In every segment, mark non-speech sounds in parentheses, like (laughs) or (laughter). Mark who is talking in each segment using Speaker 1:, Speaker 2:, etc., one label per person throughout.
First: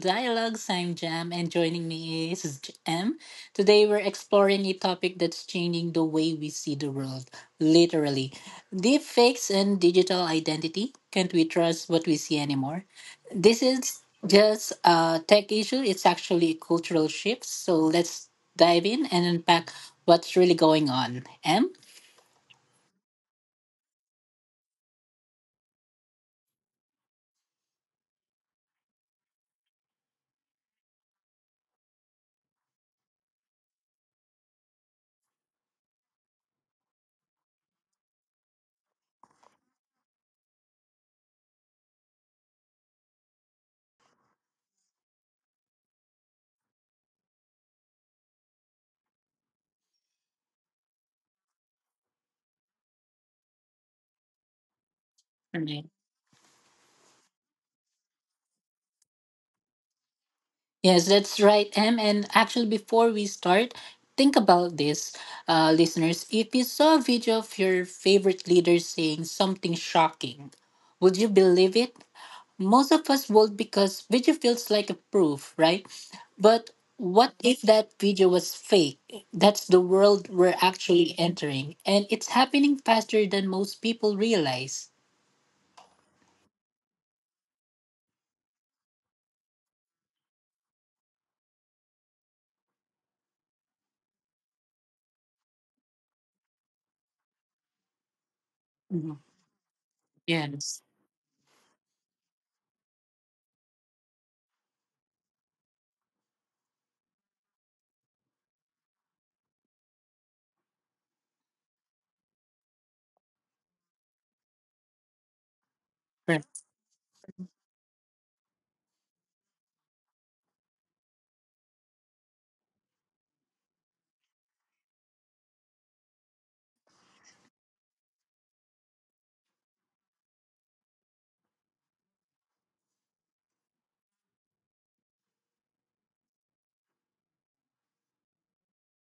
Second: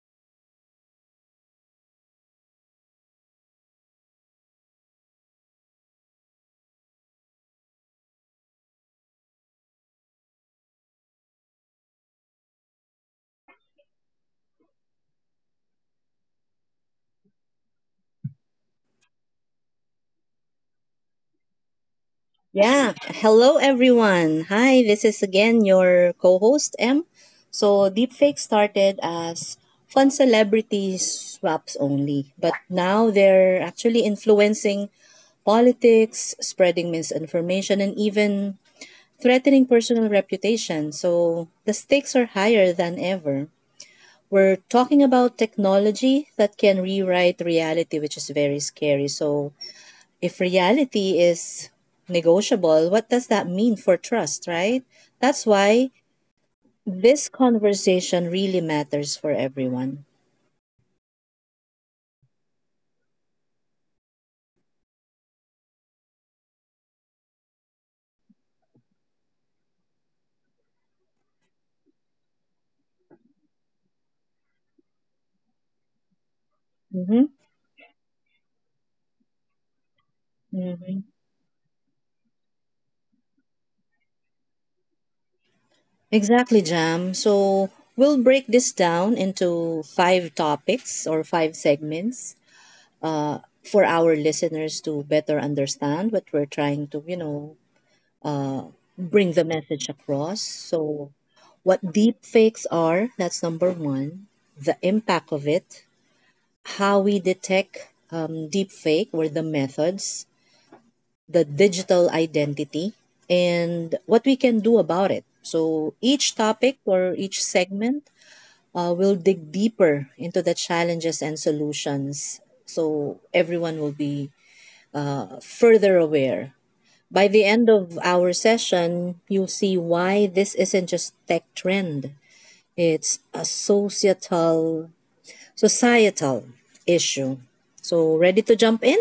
Speaker 1: Dialogues. I'm Jam and joining me is M. Today we're exploring a topic that's changing the way we see the world, literally. Deep fakes and digital identity. Can't we trust what we see anymore? This is just a tech issue, it's actually a cultural shift. So let's dive in and unpack what's really going on. M?
Speaker 2: Yeah. Hello, everyone. Hi, this is again your co host, M. So, deepfake started as fun celebrity swaps only, but now they're actually influencing politics, spreading misinformation, and even threatening personal reputation. So, the stakes are higher than ever. We're talking about technology that can rewrite reality, which is very scary. So, if reality is negotiable, what does that mean for trust, right? That's why this conversation really matters for everyone.
Speaker 1: Yes, that's right, Em. And actually, before we start, think about this, listeners. If you saw a video of your favorite leader saying something shocking, would you believe it? Most of us would because video feels like a proof, right? But
Speaker 2: Mm-hmm.
Speaker 1: what if that video was fake? That's the world we're
Speaker 2: Mm-hmm.
Speaker 1: actually entering, and it's happening faster than most people realize.
Speaker 2: Exactly, Jam. So we'll break this down into five topics or five segments for our listeners to better understand what we're trying to, you know, uh,
Speaker 1: Mhm.
Speaker 2: bring the message across.
Speaker 1: Yes,
Speaker 2: So, what deep fakes are, that's number one, the impact of it, how we detect deepfake or the methods, the digital identity, and what we can do about it. So each topic or each segment will dig deeper into the challenges and solutions so everyone will be further aware. By the end of our session, you'll see why this isn't just tech trend. It's a societal, societal issue. So ready to jump in?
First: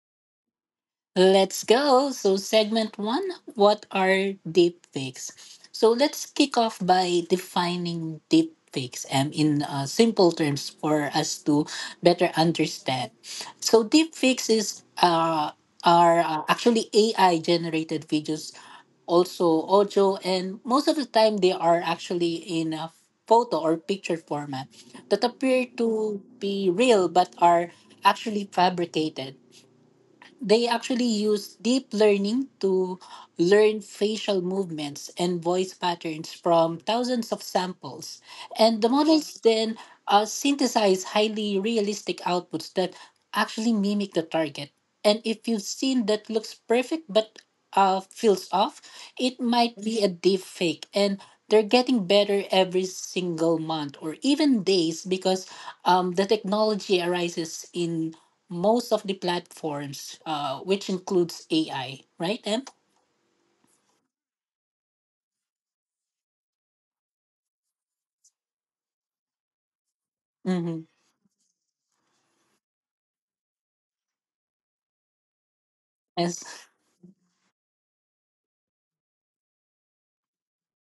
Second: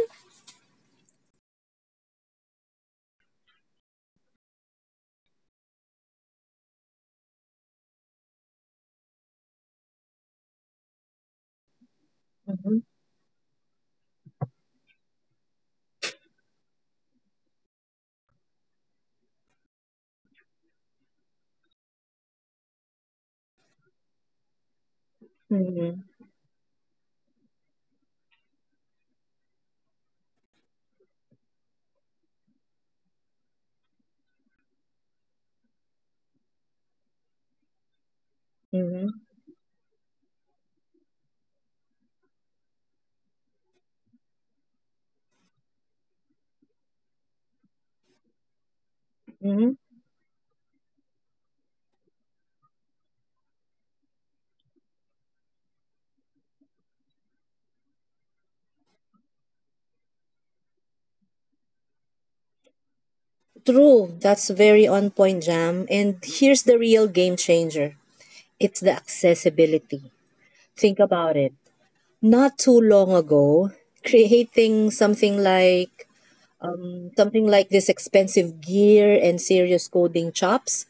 Speaker 1: let's go. So, segment one, what are deepfakes? So, let's kick off by defining deepfakes in simple terms for us to better
Speaker 2: Mhm,
Speaker 1: understand. So, deepfakes are actually AI generated videos, also audio, and most of the time they are actually in a photo or picture format that appear
Speaker 2: mhm,
Speaker 1: to be real but are actually fabricated. They actually use deep learning to learn facial movements and voice patterns from thousands of samples. And the
Speaker 2: mhm,
Speaker 1: models then synthesize highly realistic outputs that actually mimic the target. And if you've seen that looks perfect but feels off, it
Speaker 2: mhm.
Speaker 1: might be a deep fake. And they're getting better every single month or even days because the technology arises in most of the platforms, which includes AI, right, Em?
Speaker 2: True. That's very on point, Jam. And here's the real game changer. It's the accessibility.
Speaker 1: Mm-hmm.
Speaker 2: Think about it. Not too long ago, creating
Speaker 1: Yes,
Speaker 2: something like this expensive gear and serious coding chops.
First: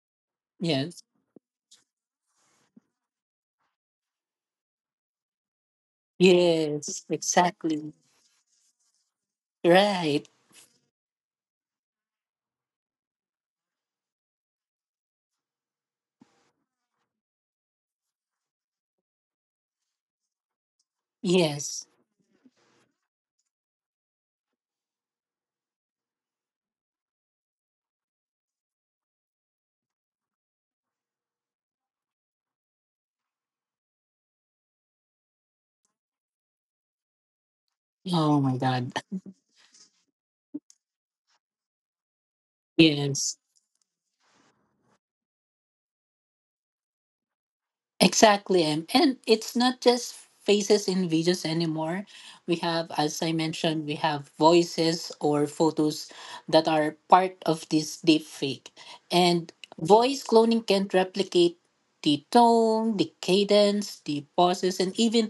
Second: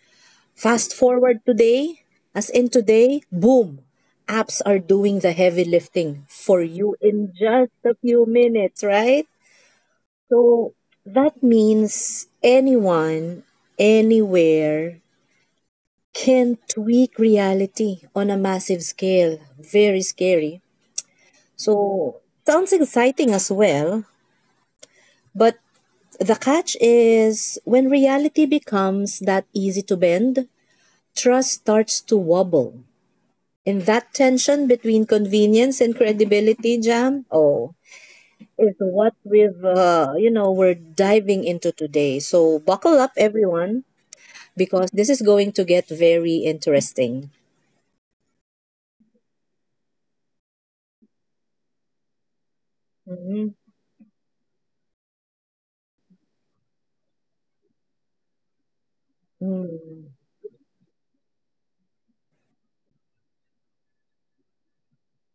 Speaker 2: Fast
Speaker 1: yes,
Speaker 2: forward today, as in today, boom, apps are doing the heavy lifting for you
Speaker 1: yes,
Speaker 2: in just
Speaker 1: exactly.
Speaker 2: a few minutes, right?
Speaker 1: Right.
Speaker 2: So that means anyone, anywhere can tweak reality on a massive scale. Very scary.
Speaker 1: Yes.
Speaker 2: So sounds exciting as well, but the catch is when reality becomes that easy to bend, trust starts to wobble. And that tension between convenience and credibility, Jam, oh,
Speaker 1: Oh my
Speaker 2: is
Speaker 1: God.
Speaker 2: what you know, we're diving into today. So buckle up,
Speaker 1: Yes.
Speaker 2: everyone, because this is going to get very interesting.
Speaker 1: Exactly, Em. And it's not just faces in videos anymore. We have, as I
Speaker 2: Mm-hmm.
Speaker 1: mentioned, we have voices or photos that are part of this deep fake. And
Speaker 2: Mm.
Speaker 1: voice cloning can replicate the tone, the cadence, the pauses, and even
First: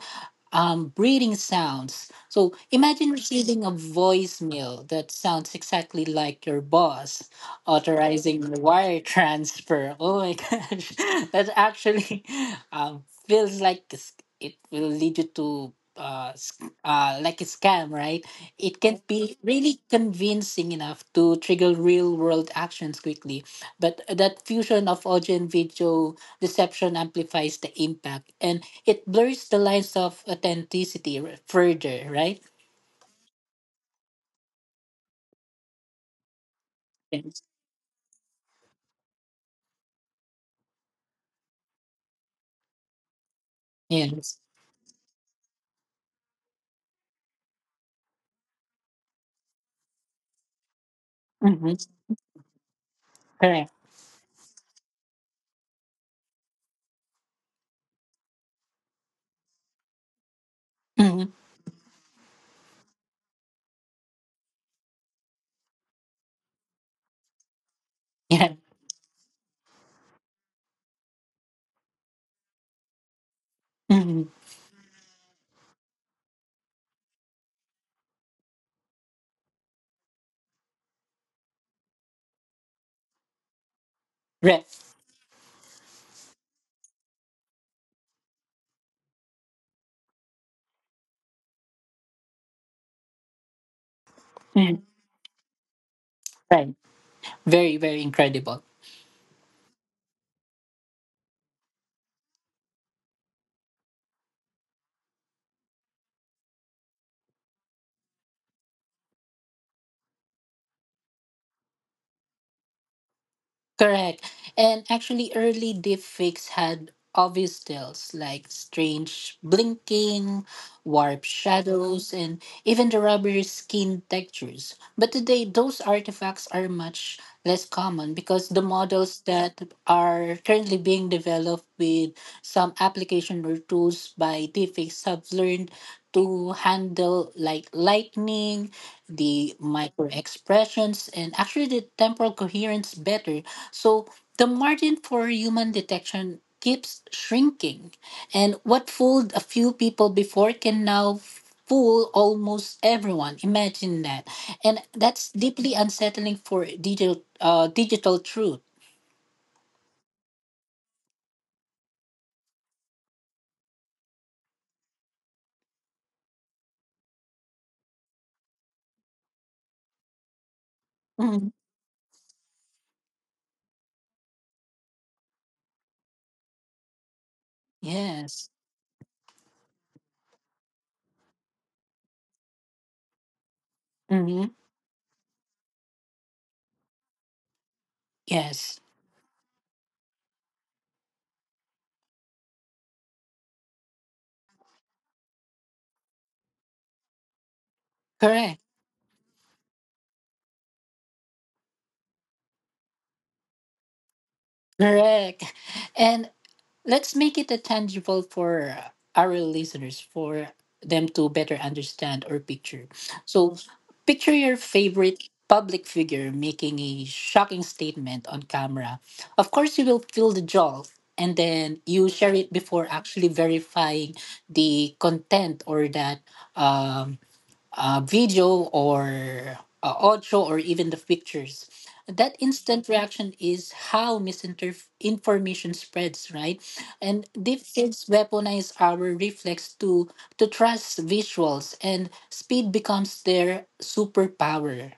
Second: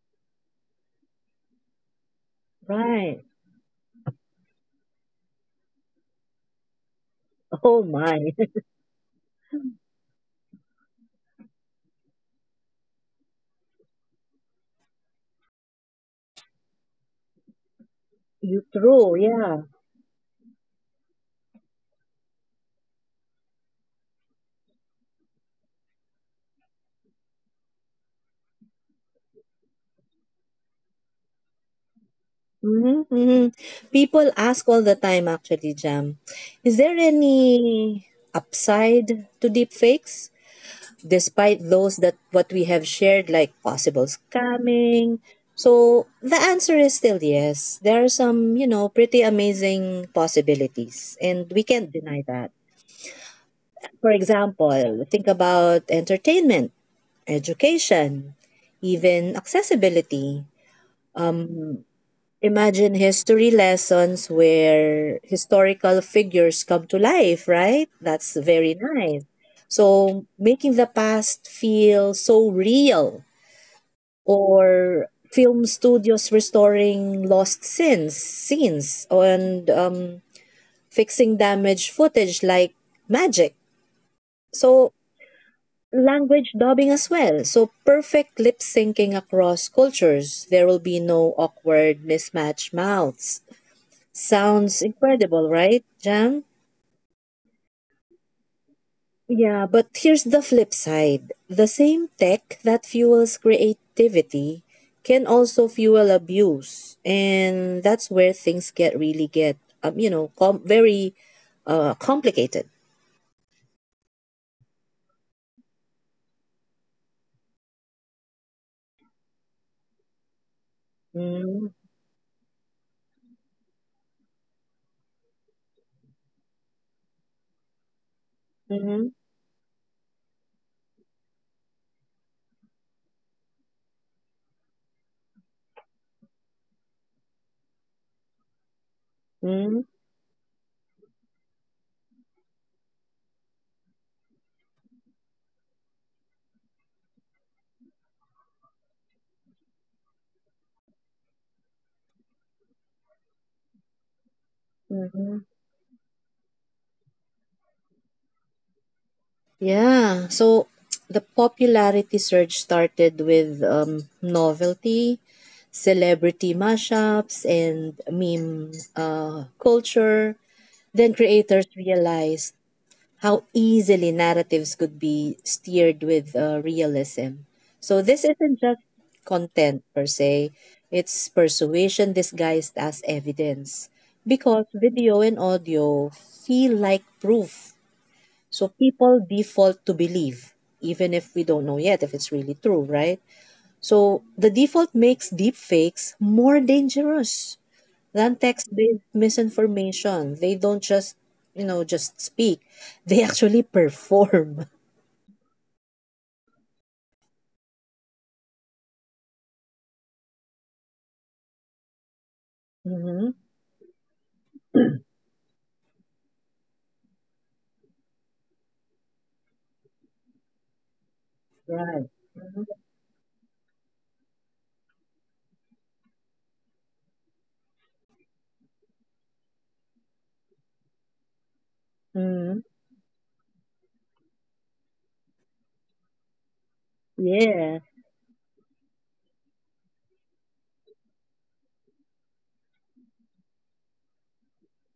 Speaker 1: breathing sounds. So imagine
Speaker 2: Right.
Speaker 1: receiving a voicemail that sounds exactly like your boss
Speaker 2: Oh my. (laughs)
Speaker 1: authorizing wire transfer. Oh my (laughs) gosh, that actually feels like a sc- it will lead you to like a scam, right?
Speaker 2: You
Speaker 1: It can
Speaker 2: true.
Speaker 1: be
Speaker 2: Yeah.
Speaker 1: really convincing enough to trigger real world actions quickly, but that fusion of audio and video deception amplifies the impact and it blurs the lines of authenticity further, right?
Speaker 2: Hmm, hmm. People ask all the time, actually, Jam, is there
Speaker 1: Yes.
Speaker 2: any upside to deepfakes? Despite those that what we have shared, like possible
Speaker 1: Yes.
Speaker 2: scamming. So the answer is still yes. There are some, you know, pretty amazing possibilities, and we
Speaker 1: Hmm.
Speaker 2: can't deny that.
Speaker 1: Correct.
Speaker 2: For example, think about entertainment, education, even accessibility.
Speaker 1: Hmm.
Speaker 2: Um, Imagine history lessons where historical figures come to life, right? That's
Speaker 1: Yeah.
Speaker 2: very nice. So, making the past feel so real,
Speaker 1: Hmm.
Speaker 2: or film studios restoring lost scenes, scenes, and fixing damaged footage like magic.
Speaker 1: Right.
Speaker 2: So, language dubbing as well. So perfect lip syncing across cultures. There will be no awkward mismatched mouths. Sounds
Speaker 1: Mm-hmm.
Speaker 2: incredible, right, Jam?
Speaker 1: Right. Very, very incredible.
Speaker 2: Yeah, but here's the flip side. The same tech that fuels creativity can also fuel abuse. And that's where things get really, you know, very complicated.
Speaker 1: Correct. And actually, early deepfakes had obvious tells like strange blinking, warped
Speaker 2: Mm-hmm.
Speaker 1: shadows, and even the rubbery skin textures. But today, those artifacts are much less common because the
Speaker 2: Mm-hmm.
Speaker 1: models that are currently being developed with some application or tools by deepfakes have learned to handle like lightning, the micro expressions, and actually the temporal coherence better, so the margin for human detection keeps shrinking, and what fooled a few people before can now fool almost everyone. Imagine that, and that's
Speaker 2: Mm-hmm.
Speaker 1: deeply unsettling for digital truth.
Speaker 2: Yeah, so the popularity surge started with novelty, celebrity mashups, and meme culture. Then
Speaker 1: Mhm.
Speaker 2: creators realized how easily narratives could be steered with realism. So this
Speaker 1: Yes.
Speaker 2: isn't just content per se, it's persuasion disguised as evidence
Speaker 1: Hmm.
Speaker 2: because video and audio feel like proof so
Speaker 1: Yes.
Speaker 2: people default to believe, even if we don't know yet if it's really true, right? So the default makes deepfakes more dangerous than
Speaker 1: Correct.
Speaker 2: text-based misinformation. They don't just, you know, just speak. They actually perform. (laughs)
Speaker 1: Correct. And let's make it a tangible for our listeners for them to better understand or picture.
Speaker 2: Mm-hmm.
Speaker 1: So picture your favorite public figure making a shocking statement on camera. Of course you will feel the jolt, and then you
Speaker 2: Right.
Speaker 1: share it before actually verifying the content or that um, video or audio or even the pictures. That
Speaker 2: Mm-hmm.
Speaker 1: instant reaction is how misinformation spreads, right? And
Speaker 2: Yeah.
Speaker 1: deepfakes weaponize our reflex to trust visuals, and speed becomes their superpower.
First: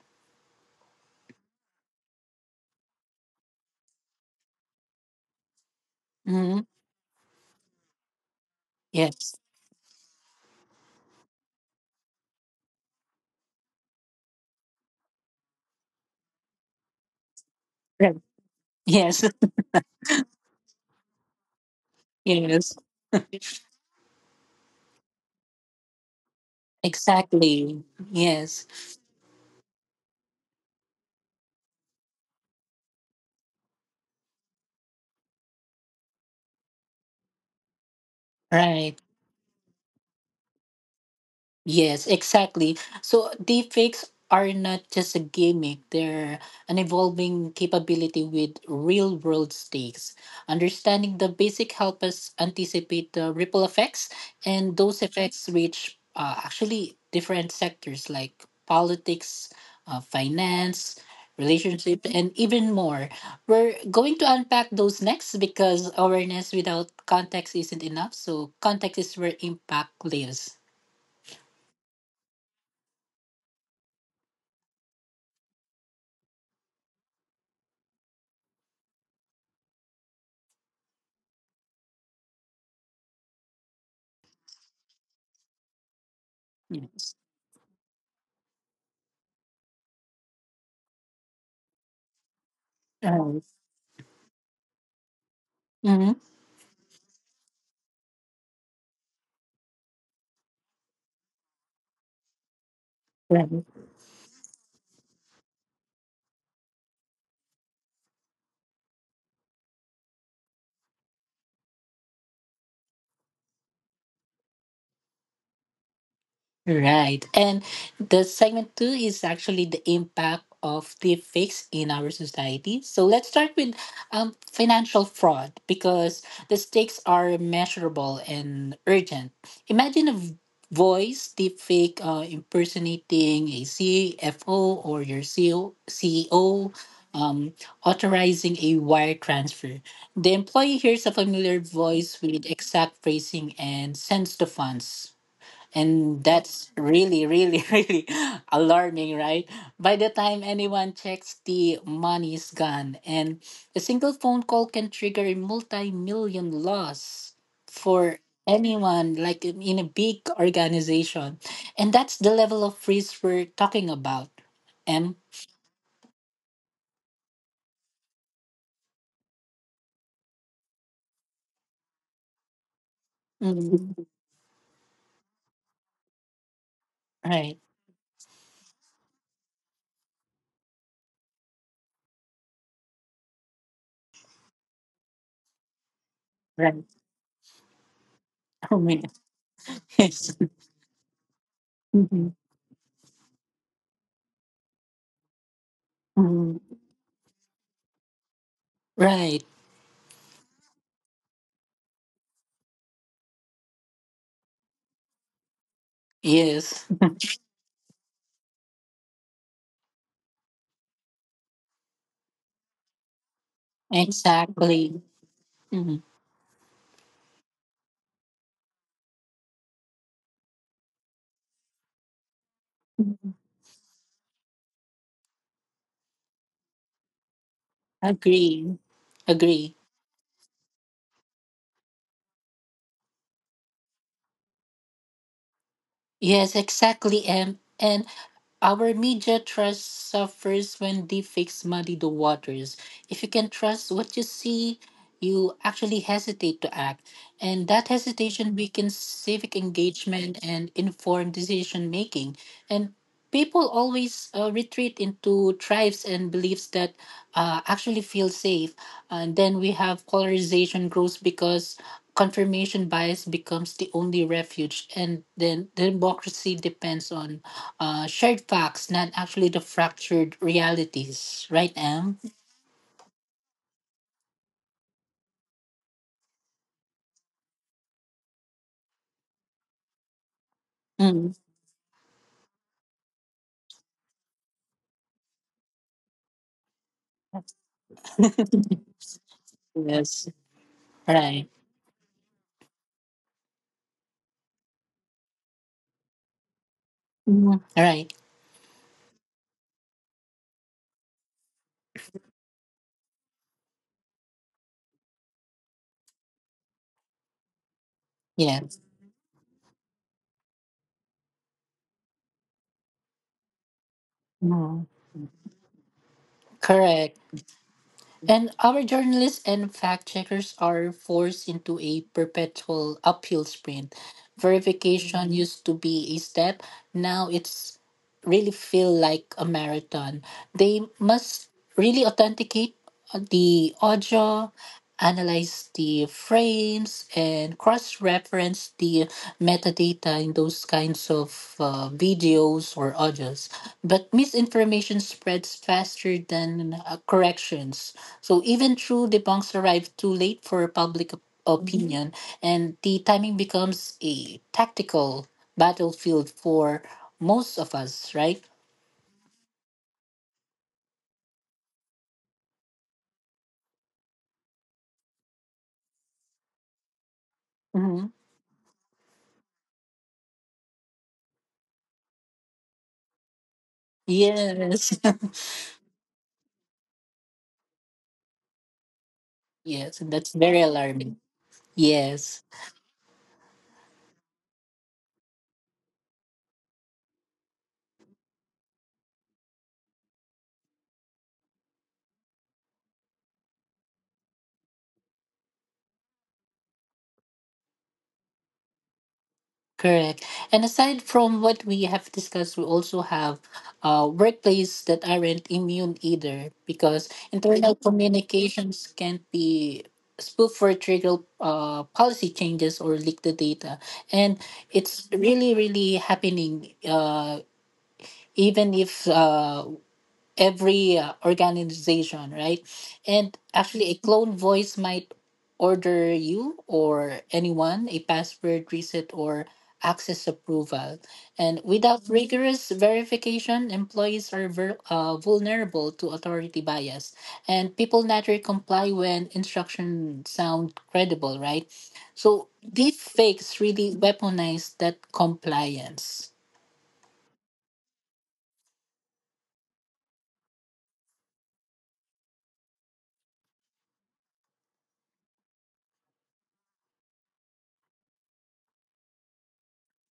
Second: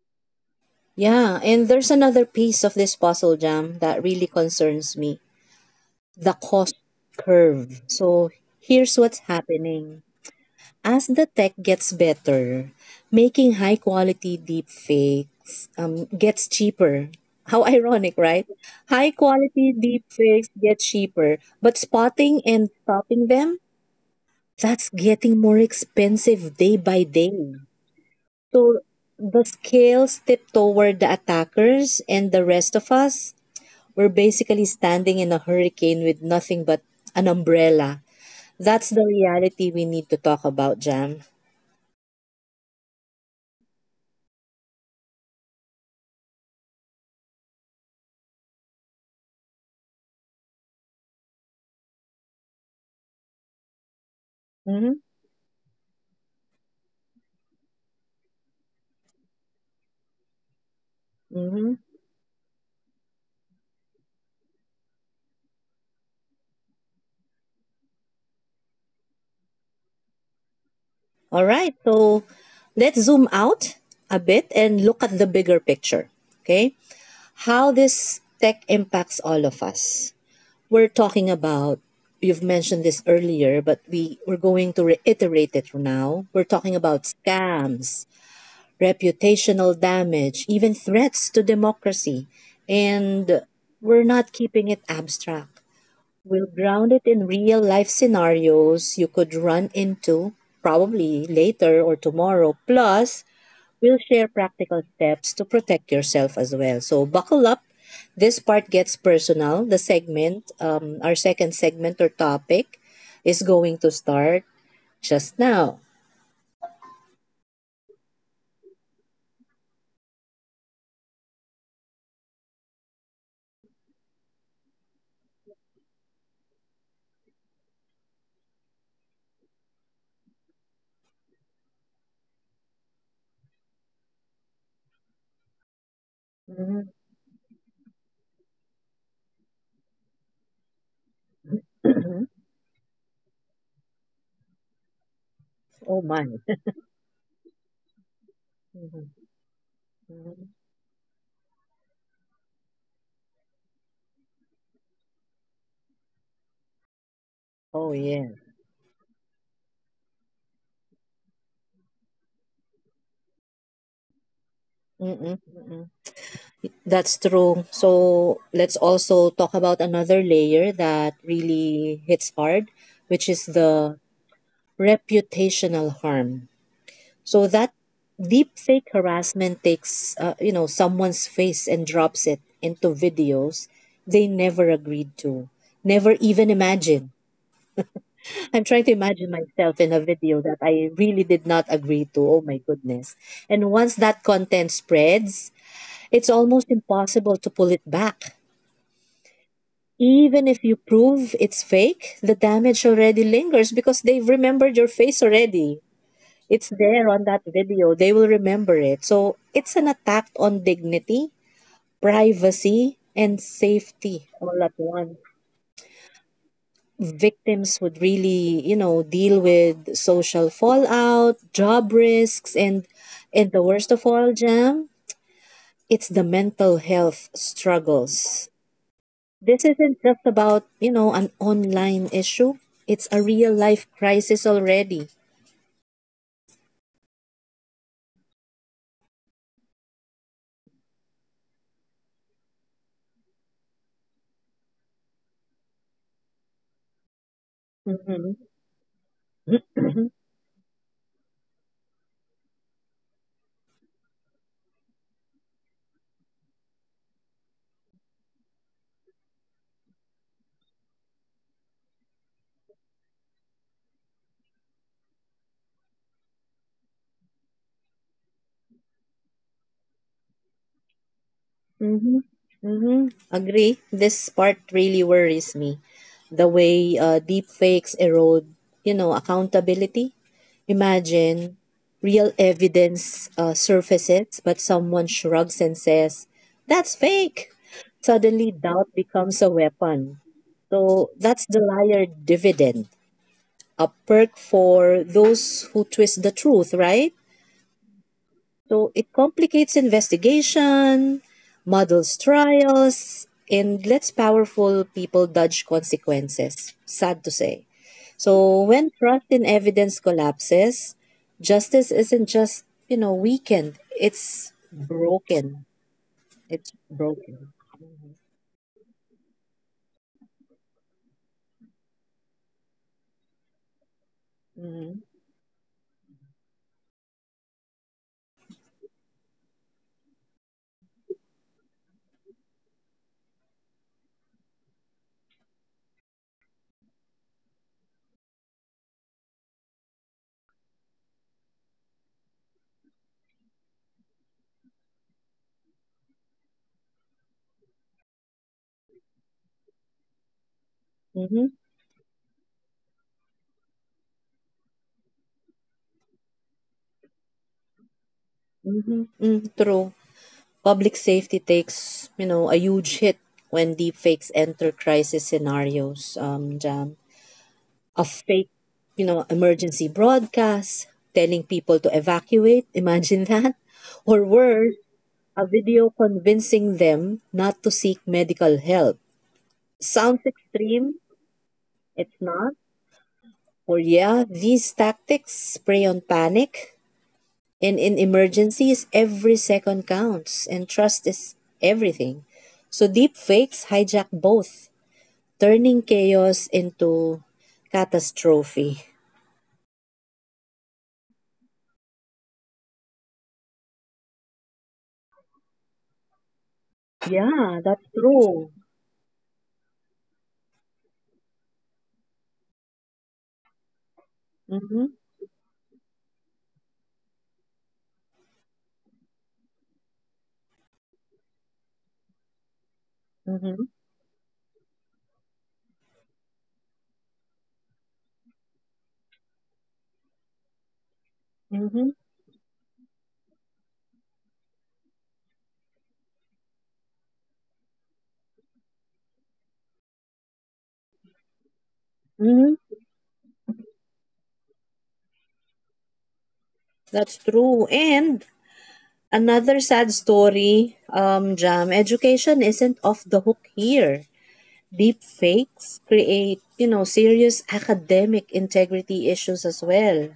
Speaker 2: Yeah. And there's another piece of this puzzle, Jam, that really concerns me. The
Speaker 1: Mhm.
Speaker 2: cost curve. So here's what's
Speaker 1: Yes.
Speaker 2: happening. As the tech gets better, making high quality deepfakes gets cheaper. (laughs) How ironic,
Speaker 1: Right.
Speaker 2: right? High
Speaker 1: Yes. (laughs)
Speaker 2: quality deepfakes get cheaper, but spotting and
Speaker 1: Yes.
Speaker 2: stopping them, that's getting more expensive day by day.
Speaker 1: Exactly. Yes.
Speaker 2: So the scales tip toward the attackers and the rest of us. We're basically standing in a hurricane with nothing but an umbrella. That's
Speaker 1: Right.
Speaker 2: the reality we need to talk about, Jam.
Speaker 1: Yes, exactly. So deepfakes are not just a gimmick, they're an evolving capability with real world stakes. Understanding the basic help us anticipate the ripple effects, and
Speaker 2: Mm-hmm.
Speaker 1: those effects reach actually different sectors like politics, finance,
Speaker 2: Mm-hmm.
Speaker 1: relationships, and even more. We're going to unpack those next because awareness without context isn't enough. So, context is where impact lives.
Speaker 2: All right, so let's zoom out a bit and look at the bigger picture. Okay, how this tech impacts all of us. We're talking about, you've mentioned this earlier, but we're going to reiterate it now. We're talking about scams, reputational damage, even threats to democracy. And
Speaker 1: Nice.
Speaker 2: we're not keeping it abstract.
Speaker 1: Mhm.
Speaker 2: We'll ground it in real life scenarios you could run into, probably later or tomorrow. Plus,
Speaker 1: Right.
Speaker 2: we'll share practical steps to protect yourself as well. So, buckle up. This part gets personal. The our second segment or topic, is going to start just now.
Speaker 1: Right. And the segment two is actually the impact of deepfakes in our society. So let's start with financial fraud because the stakes are measurable and urgent. Imagine a voice deepfake impersonating a CFO or your CEO, CEO
Speaker 2: Mhm.
Speaker 1: um, authorizing a wire transfer. The employee hears a familiar voice
Speaker 2: (clears throat)
Speaker 1: with exact phrasing and sends the funds.
Speaker 2: Oh, my.
Speaker 1: And
Speaker 2: (laughs)
Speaker 1: that's really, really, (laughs) really alarming,
Speaker 2: Mhm.
Speaker 1: right? By the time
Speaker 2: Mhm.
Speaker 1: anyone checks, the money is gone. And a single phone call can trigger a multi million loss
Speaker 2: Oh,
Speaker 1: for
Speaker 2: yeah.
Speaker 1: anyone, like in a big organization. And that's the level of risk we're talking about, M.
Speaker 2: Mm-mm. That's true. So let's also talk about another layer that really hits hard, which is the
Speaker 1: Mhm.
Speaker 2: reputational harm. So
Speaker 1: Right,
Speaker 2: that deep fake harassment takes, you know, someone's face and drops it into videos they never agreed to, never even
Speaker 1: right.
Speaker 2: imagined. I'm
Speaker 1: (laughs) I
Speaker 2: trying to
Speaker 1: mean,
Speaker 2: imagine myself in a
Speaker 1: yes.
Speaker 2: video that I really did not agree to.
Speaker 1: Mhm.
Speaker 2: Oh my goodness. And once that content spreads, it's
Speaker 1: Mhm.
Speaker 2: almost
Speaker 1: (laughs)
Speaker 2: impossible to pull it back.
Speaker 1: Right,
Speaker 2: Even if you prove it's fake, the damage already lingers because they've remembered your face already. It's
Speaker 1: yes,
Speaker 2: there on that video. They will remember it. So it's an attack on dignity, privacy, and safety all at
Speaker 1: exactly.
Speaker 2: once.
Speaker 1: Mhm.
Speaker 2: Victims would really, you know, deal with social fallout, job risks, and the worst of all, Jam, it's the mental health struggles.
Speaker 1: Agree.
Speaker 2: This
Speaker 1: Agree.
Speaker 2: isn't just about, you know, an online issue. It's a real life crisis already.
Speaker 1: Yes, exactly. And our media trust suffers when they muddy the waters. If you can trust what you see, you actually hesitate to act. And that
Speaker 2: Mm-hmm.
Speaker 1: hesitation weakens civic engagement and informed decision making. And people always retreat into tribes and beliefs that actually feel safe. And then we have polarization grows because confirmation bias becomes the only refuge. And then democracy depends on shared facts, not actually the fractured realities, right,
Speaker 2: Mm-hmm.
Speaker 1: Em?
Speaker 2: Mm-hmm. Agree. This part really worries me. The way deep fakes erode, you know, accountability.
Speaker 1: Mm.
Speaker 2: Imagine real evidence surfaces, but someone shrugs and says, that's fake. Suddenly,
Speaker 1: (laughs)
Speaker 2: doubt becomes a weapon.
Speaker 1: Yes,
Speaker 2: So that's
Speaker 1: right.
Speaker 2: the liar dividend, a perk for those who twist the truth, right?
Speaker 1: Mm. Right,
Speaker 2: So it complicates investigation, muddles trials, and lets powerful people dodge consequences. Sad to say. So
Speaker 1: yes.
Speaker 2: when trust in evidence collapses, justice isn't just, you know, weakened, it's
Speaker 1: Mm.
Speaker 2: broken. It's
Speaker 1: Correct.
Speaker 2: broken.
Speaker 1: And our journalists and fact checkers are forced into a perpetual uphill sprint.
Speaker 2: Mm-hmm.
Speaker 1: Verification, mhm, used to be a step, now it's really feel like a marathon. They must really authenticate the audio, analyze the frames, and cross reference the metadata in those kinds of videos or audios. But misinformation spreads faster than corrections, so even true debunks arrive too late for public
Speaker 2: Mm-hmm.
Speaker 1: opinion, and the timing becomes a tactical battlefield for most of us, right?
Speaker 2: Mm-hmm. Mm, true. Public safety takes, you know, a huge hit when deepfakes enter crisis scenarios. Jam, a
Speaker 1: Hmm.
Speaker 2: fake, you know, emergency broadcast telling people to evacuate. (laughs) Imagine that, or worse,
Speaker 1: Yes.
Speaker 2: a video convincing them not to seek medical help.
Speaker 1: (laughs) Yes, and
Speaker 2: Sounds
Speaker 1: that's very
Speaker 2: extreme.
Speaker 1: alarming.
Speaker 2: It's
Speaker 1: Yes.
Speaker 2: not. Or yeah, these tactics prey on panic. And in emergencies, every second counts, and trust is everything. So deep fakes hijack both, turning chaos into catastrophe.
Speaker 1: Correct. And aside from what we have discussed, we also have workplace that aren't immune either because
Speaker 2: Yeah,
Speaker 1: internal
Speaker 2: that's true.
Speaker 1: communications can be spoofed for trigger policy changes or leak the data. And
Speaker 2: Mm-hmm,
Speaker 1: it's really, really happening. Even if every organization, right? And
Speaker 2: mm-hmm,
Speaker 1: actually, a clone voice might order you or anyone a password reset or access approval. And
Speaker 2: mm-hmm,
Speaker 1: without rigorous verification, employees are vulnerable to authority bias. And people naturally comply when instructions sound credible, right? So
Speaker 2: mm-hmm.
Speaker 1: deep fakes really weaponize that compliance.
Speaker 2: That's true. And another sad story, Jam, education isn't off the hook here. Deep fakes create, you know, serious academic integrity issues as well.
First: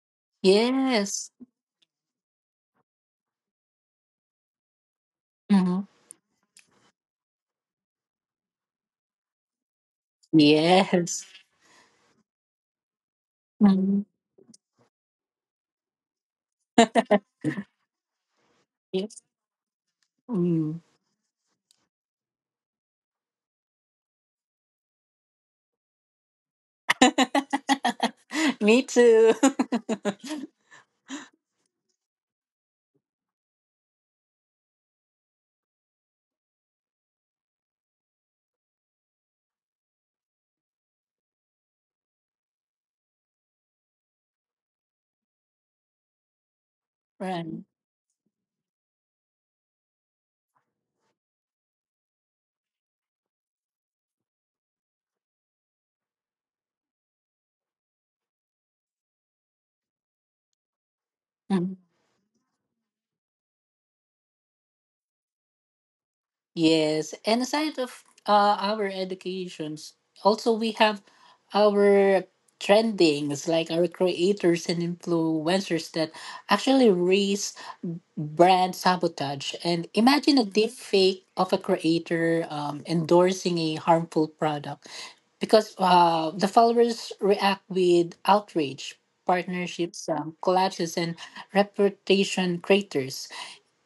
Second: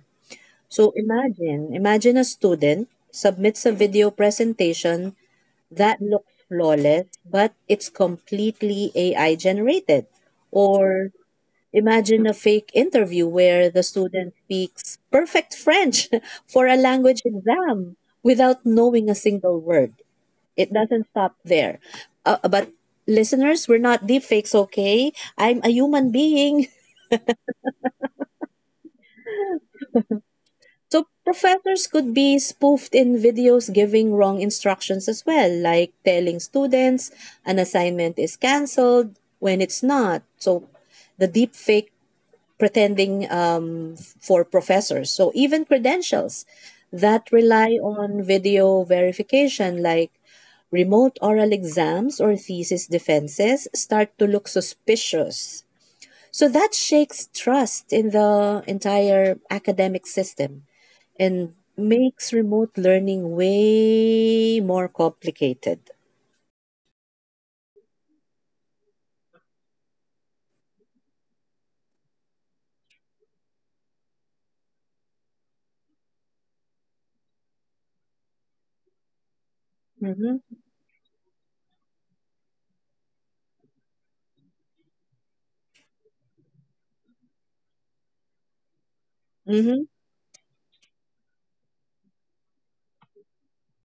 Speaker 2: So
Speaker 1: Yes.
Speaker 2: imagine a student submits a video presentation
Speaker 1: Mhm.
Speaker 2: that looks flawless, but it's completely AI generated. Or
Speaker 1: Yes.
Speaker 2: imagine a fake interview where the
Speaker 1: Mm-hmm.
Speaker 2: student speaks perfect French (laughs) for a language exam without knowing a
Speaker 1: Yes.
Speaker 2: single word. It
Speaker 1: Mm.
Speaker 2: doesn't stop there. But listeners, we're not deepfakes, okay? I'm a human being.
Speaker 1: (laughs) Me too. (laughs)
Speaker 2: So professors could be spoofed in videos giving wrong instructions as well, like telling students an assignment is cancelled when it's not. So the deep fake pretending for professors. So even credentials that
Speaker 1: Right.
Speaker 2: rely on video verification, like remote oral exams or thesis defenses, start to look suspicious so that shakes trust in the entire academic system and
Speaker 1: Mhm.
Speaker 2: makes remote learning way more complicated.
Speaker 1: Yes. And aside of our educations, also we have our trendings, like our creators and influencers that actually raise brand sabotage. And imagine a
Speaker 2: Mm-hmm.
Speaker 1: deep fake of a creator endorsing a harmful product because the followers react with outrage,
Speaker 2: Mm-hmm.
Speaker 1: partnerships, collapses, and reputation craters,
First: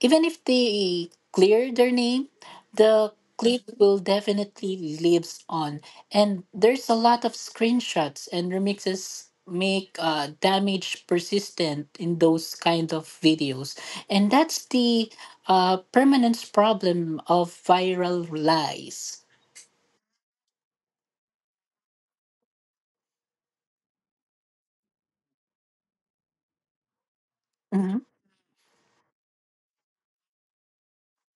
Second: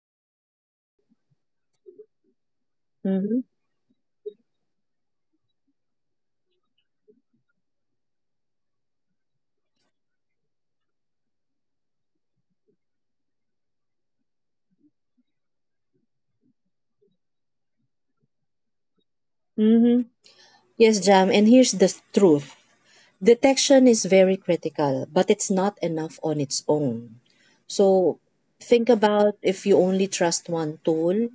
Speaker 1: even if they clear their name, the
Speaker 2: Mm-hmm.
Speaker 1: clip will definitely lives on. And there's a lot of screenshots and remixes make damage persistent in those kind of videos. And that's the permanence problem of viral lies.
Speaker 2: Mm-hmm. Yes, Jam. And here's the truth. Detection is very critical, but it's not enough on its own.
Speaker 1: Hmm.
Speaker 2: So think about if you only trust one tool,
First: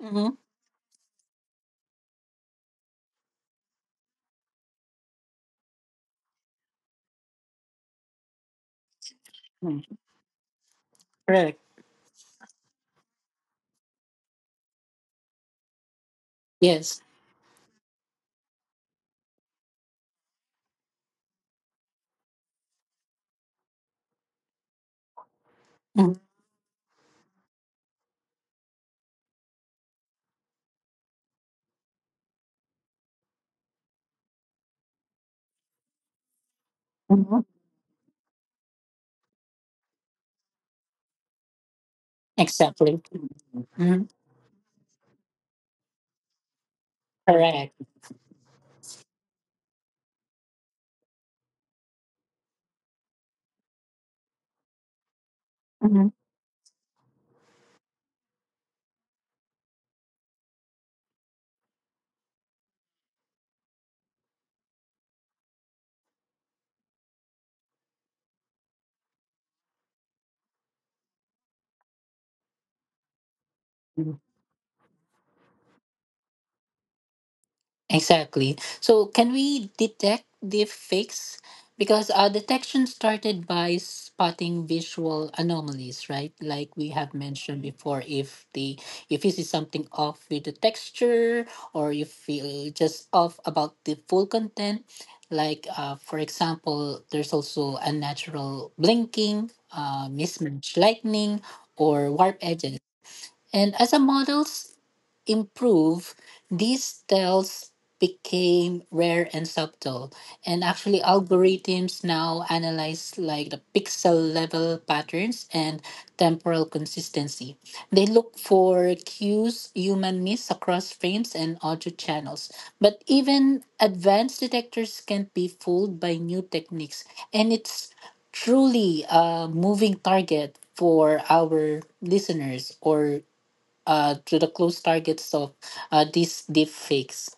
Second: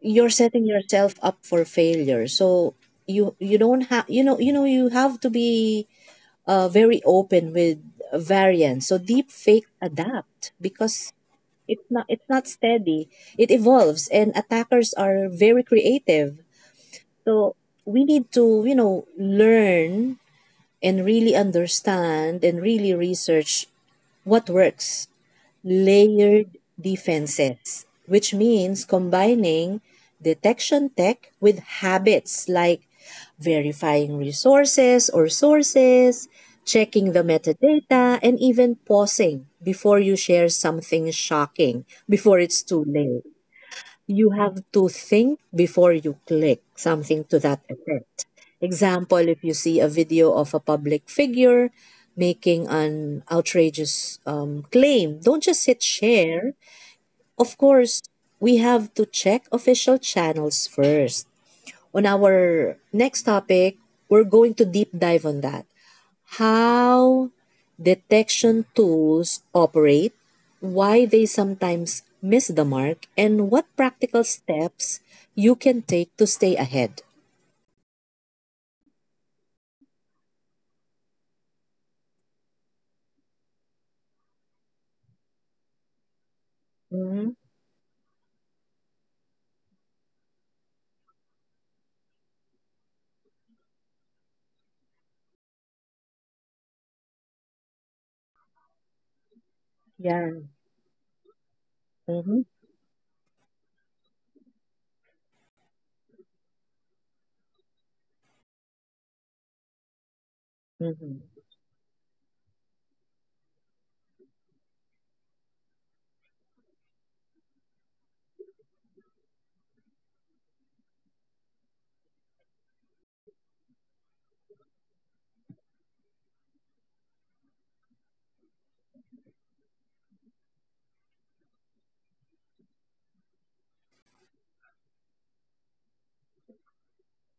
Speaker 1: Hmm.
Speaker 2: setting yourself up for failure. So you don't have you know you have to be very open with variants. So deep fake adapt because
Speaker 1: Correct.
Speaker 2: it's not steady. It evolves and attackers are very creative.
Speaker 1: Yes.
Speaker 2: So we need to, you know, learn and really understand and really research what works
Speaker 1: Mm-hmm.
Speaker 2: layered defenses, which means combining detection tech with habits like verifying resources or sources, checking the
Speaker 1: Mm-hmm.
Speaker 2: metadata, and even pausing before you share something shocking before it's too
Speaker 1: Exactly.
Speaker 2: late.
Speaker 1: Mhm.
Speaker 2: You have to think before you click something to that
Speaker 1: Correct.
Speaker 2: effect. Example, if you see a video of a public figure making an outrageous claim, don't just hit
Speaker 1: Mhm.
Speaker 2: share. Of course, we have to check official channels first. On our next topic, we're going to deep dive on that how detection tools operate, why they sometimes miss the mark, and what practical steps you can take to stay ahead.
Speaker 1: Exactly. So, can we detect deep fakes? Because our detection started by spotting visual anomalies, right? Like we have
Speaker 2: Mm-hmm.
Speaker 1: mentioned before, if you see something off with the texture, or you feel just off about the full content, like for example, there's also unnatural blinking,
Speaker 2: Yeah.
Speaker 1: mismatch lightning, or warp
Speaker 2: Mm-hmm.
Speaker 1: edges. And as a models, improve, these tells became rare and subtle. And actually,
Speaker 2: Mm-hmm.
Speaker 1: algorithms now analyze like the pixel level patterns and temporal consistency. They look for cues human miss across frames and audio channels. But even advanced detectors can't be fooled by new techniques. And it's truly a moving target for our listeners or to the close targets of these deep fakes.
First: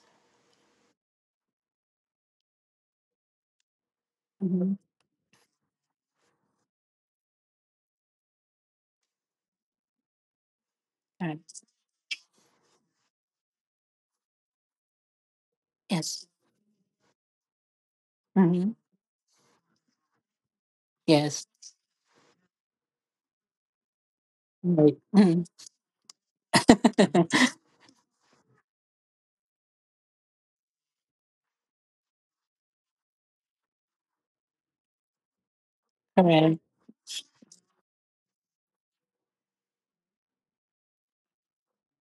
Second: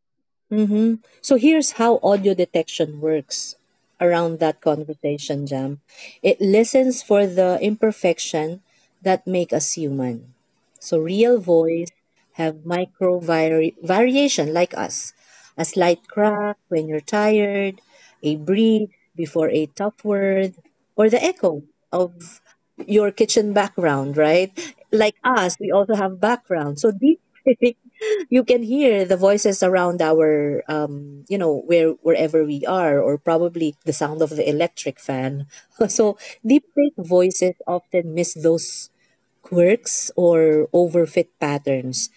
Speaker 2: Hmm. So here's how audio detection works around that
Speaker 1: Mhm.
Speaker 2: conversation, Jam. It listens for the imperfection that make us human. So real
Speaker 1: Right.
Speaker 2: voice have variation like us. A slight
Speaker 1: Yes.
Speaker 2: crack when you're tired, a
Speaker 1: Mhm.
Speaker 2: breathe before a tough word, or the
Speaker 1: Yes.
Speaker 2: echo of your kitchen background, right?
Speaker 1: Right.
Speaker 2: Like
Speaker 1: Mhm.
Speaker 2: us, we also have background. So deep
Speaker 1: (laughs)
Speaker 2: (laughs) you can hear the voices around our you know where wherever we are or probably the sound of the electric fan (laughs) so
Speaker 1: Right.
Speaker 2: deep fake voices often miss those quirks or overfit patterns,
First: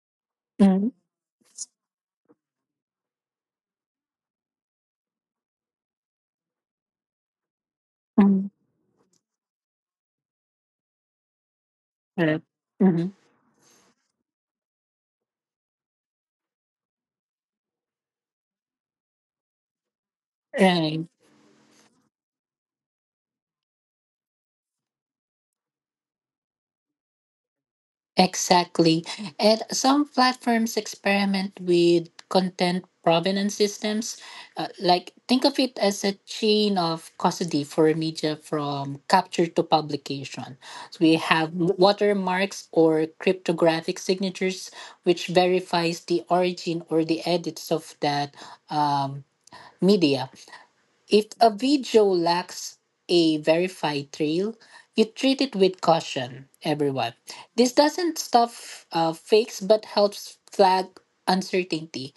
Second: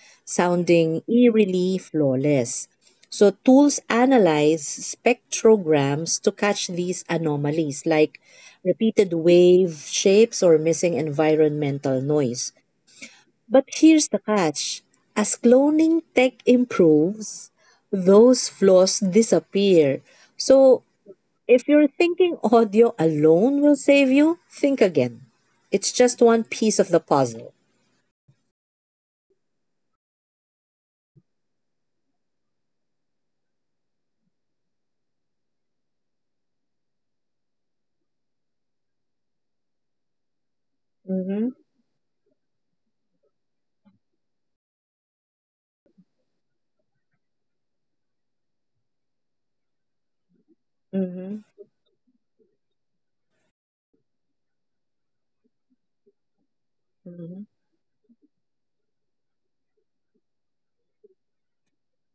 Speaker 1: Mhm.
Speaker 2: sounding eerily flawless. So, tools analyze spectrograms to catch these anomalies, like
Speaker 1: Mhm.
Speaker 2: repeated wave shapes or missing environmental
Speaker 1: Correct.
Speaker 2: noise.
Speaker 1: Mhm.
Speaker 2: But here's the catch, as cloning tech improves, those flaws disappear. So
Speaker 1: Right.
Speaker 2: if you're thinking audio alone will save you, think again. It's just one piece of the puzzle.
Speaker 1: Exactly. And some platforms experiment with content provenance systems. Like, think of it as a chain of custody for media from capture to publication. So we have
Speaker 2: Mm-hmm.
Speaker 1: watermarks or cryptographic signatures, which verifies the origin or the edits of that um, media. If
Speaker 2: Mm-hmm.
Speaker 1: a video lacks a verified trail, you treat it with caution, everyone.
Speaker 2: Mm-hmm.
Speaker 1: This doesn't stop fakes but helps flag uncertainty.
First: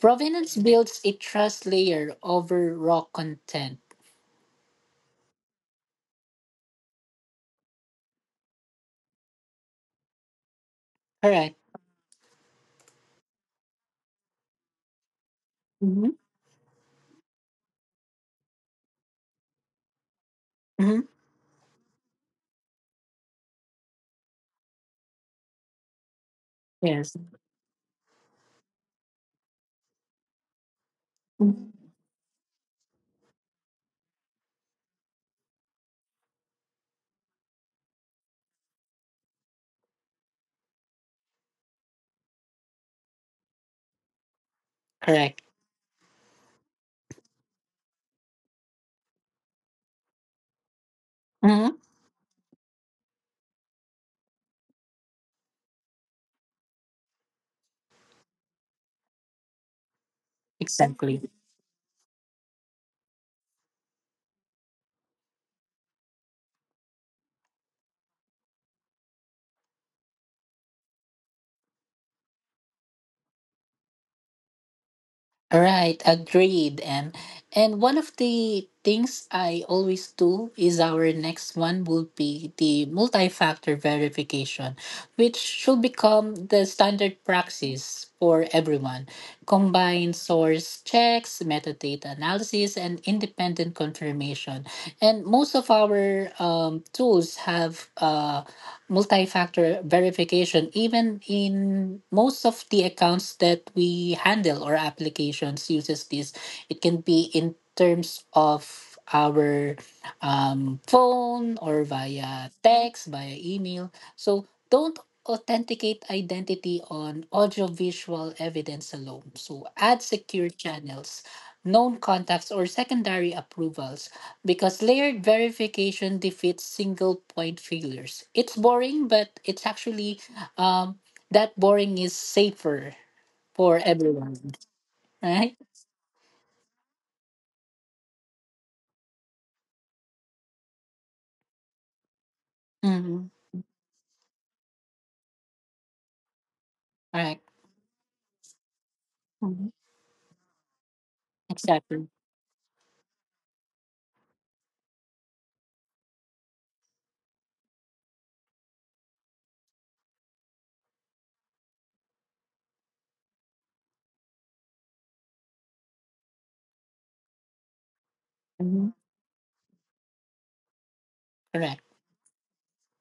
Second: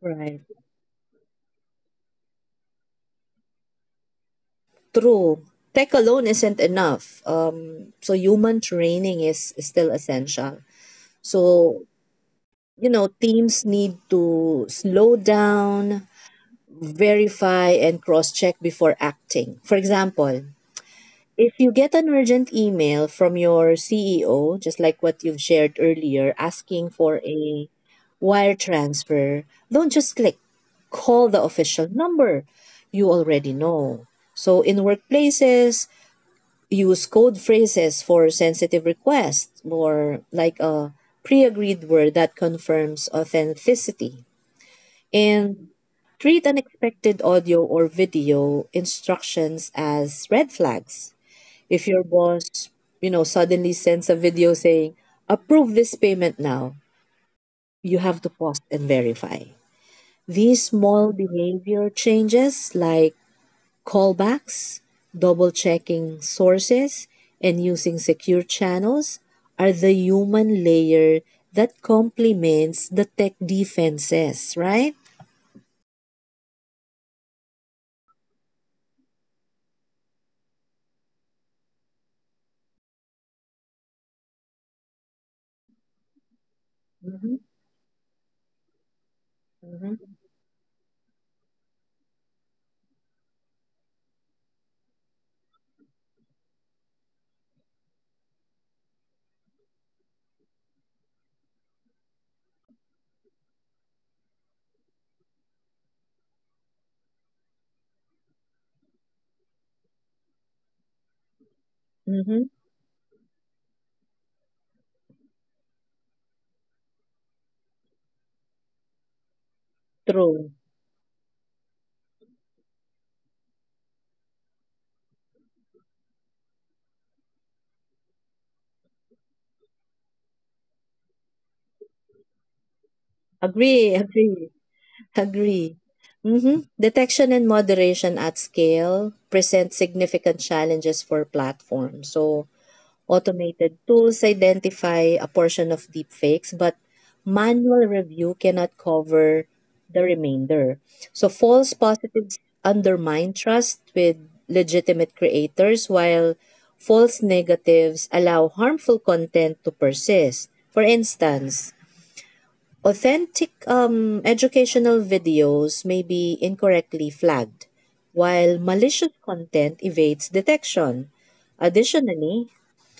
Speaker 2: Right.
Speaker 1: builds a trust layer over raw content.
Speaker 2: True. Tech alone isn't enough. So human training is still essential. So,
Speaker 1: Correct.
Speaker 2: you know, teams need to slow down,
Speaker 1: Mm-hmm.
Speaker 2: verify, and cross check before acting. For example,
Speaker 1: Mm-hmm.
Speaker 2: if you get an urgent email from your CEO, just like what you've shared earlier, asking
Speaker 1: Yes.
Speaker 2: for a wire transfer, don't just click. Call the official
Speaker 1: Mhm.
Speaker 2: number you already know. So, in workplaces, use code phrases for sensitive requests, or like a pre agreed word that confirms authenticity.
Speaker 1: Correct.
Speaker 2: And treat unexpected audio or video instructions as red flags.
Speaker 1: Mm-hmm.
Speaker 2: If your boss, suddenly sends a video saying, approve this payment now, you have to pause and verify. These small
Speaker 1: Exactly.
Speaker 2: behavior changes, like callbacks, double checking sources, and using secure channels, are the human layer that complements the tech defenses, right?
Speaker 1: Right, agreed. And one of the things I always do is our next one will be the multi-factor verification, which should become the standard
Speaker 2: Mm-hmm,
Speaker 1: practice for everyone. Combine
Speaker 2: mm-hmm,
Speaker 1: source checks, metadata analysis, and independent confirmation. And most of our tools have multi-factor verification even in most of the accounts that we handle or applications uses this. It can be in terms of our phone or
Speaker 2: mm-hmm.
Speaker 1: via text via email, so don't authenticate identity on audiovisual evidence alone, so add secure
Speaker 2: True.
Speaker 1: channels, known contacts or secondary approvals, because layered verification defeats single point failures. It's boring, but it's actually um, that boring is safer for
Speaker 2: Agree, agree.
Speaker 1: everyone, right?
Speaker 2: Agree. Mhm. Detection and moderation at scale present significant challenges for platforms. So
Speaker 1: Mm-hmm.
Speaker 2: automated tools identify a portion of deepfakes, but
Speaker 1: All right.
Speaker 2: manual review cannot cover
Speaker 1: Mhm.
Speaker 2: the remainder. So false
Speaker 1: Exactly.
Speaker 2: positives undermine trust with legitimate creators, while false negatives allow harmful content to persist. For instance, authentic educational videos may be incorrectly flagged, while
Speaker 1: Hmm.
Speaker 2: malicious content evades detection.
Speaker 1: Correct.
Speaker 2: Additionally,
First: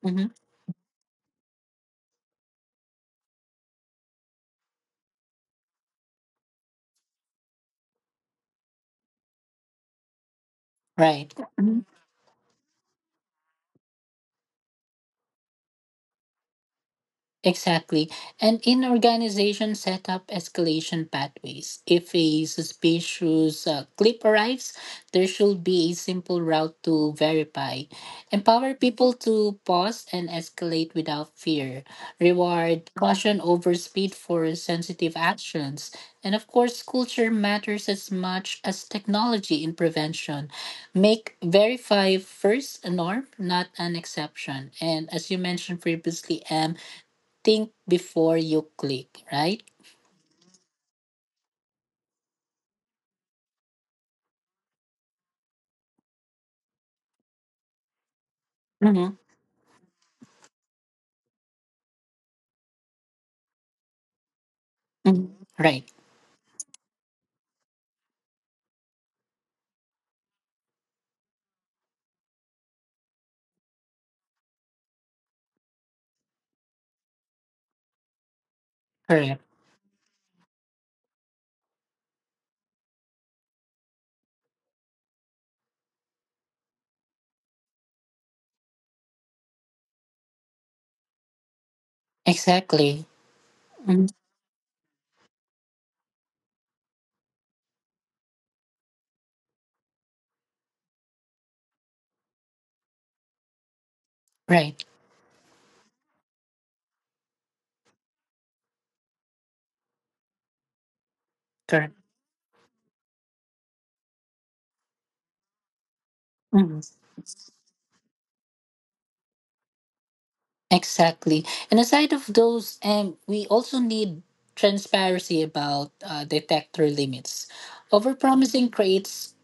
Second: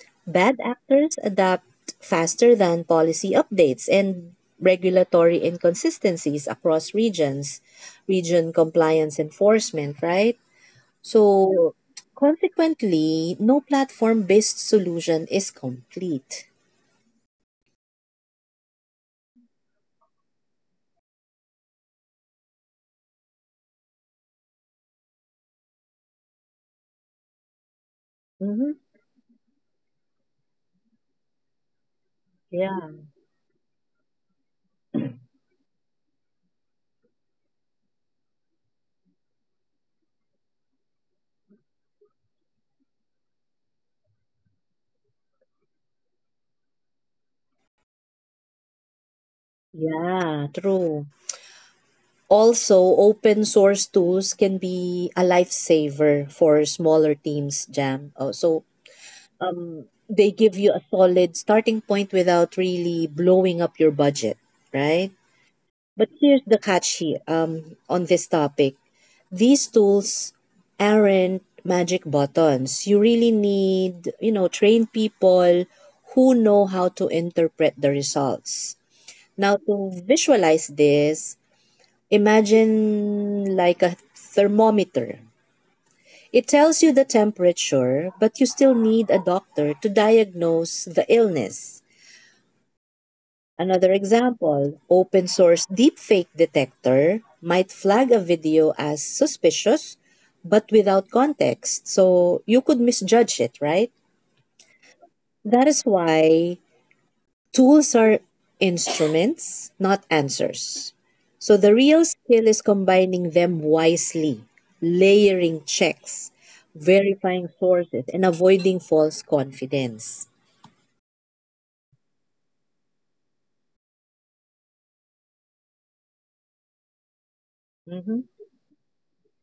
Speaker 1: Hmm.
Speaker 2: bad actors adapt faster than policy updates, and regulatory inconsistencies across regions, region compliance enforcement, right?
Speaker 1: Right.
Speaker 2: So
Speaker 1: Mm-hmm.
Speaker 2: consequently, no platform based solution is complete.
Speaker 1: Exactly. And in organization, set up escalation pathways. If a suspicious clip arrives, there should be a simple route to verify. Empower
Speaker 2: Hmm.
Speaker 1: people to pause and escalate without fear.
Speaker 2: Yeah,
Speaker 1: Reward caution over speed for sensitive actions. And of course, culture matters as much as technology in prevention. Make verify first a norm, not an exception. And as you mentioned previously, M, think before you click, right?
Speaker 2: yeah, true. Also, open source tools can be a lifesaver for smaller teams, Jam. Oh, so
Speaker 1: Mm-hmm.
Speaker 2: they give you a solid starting point without really blowing up your budget, right?
Speaker 1: Right.
Speaker 2: But here's the catch here, on this topic. These tools aren't magic buttons. You really need, trained people who know how to interpret the results.
Speaker 1: Correct.
Speaker 2: Now, to visualize this, imagine like a thermometer. It tells you the temperature, but you still need a doctor to diagnose the illness.
Speaker 1: Exactly.
Speaker 2: Another
Speaker 1: Mhm.
Speaker 2: example, open source deepfake detector might flag a video as suspicious but without context. So you could misjudge it, right?
Speaker 1: Right.
Speaker 2: That is why tools are instruments, not answers. So the
Speaker 1: Correct.
Speaker 2: real skill is combining them wisely, layering checks,
Speaker 1: Mhm.
Speaker 2: verifying sources, and avoiding false confidence.
Speaker 1: Exactly. And aside of those, we also need transparency about detector limits.
Speaker 2: Mm-hmm.
Speaker 1: Overpromising creates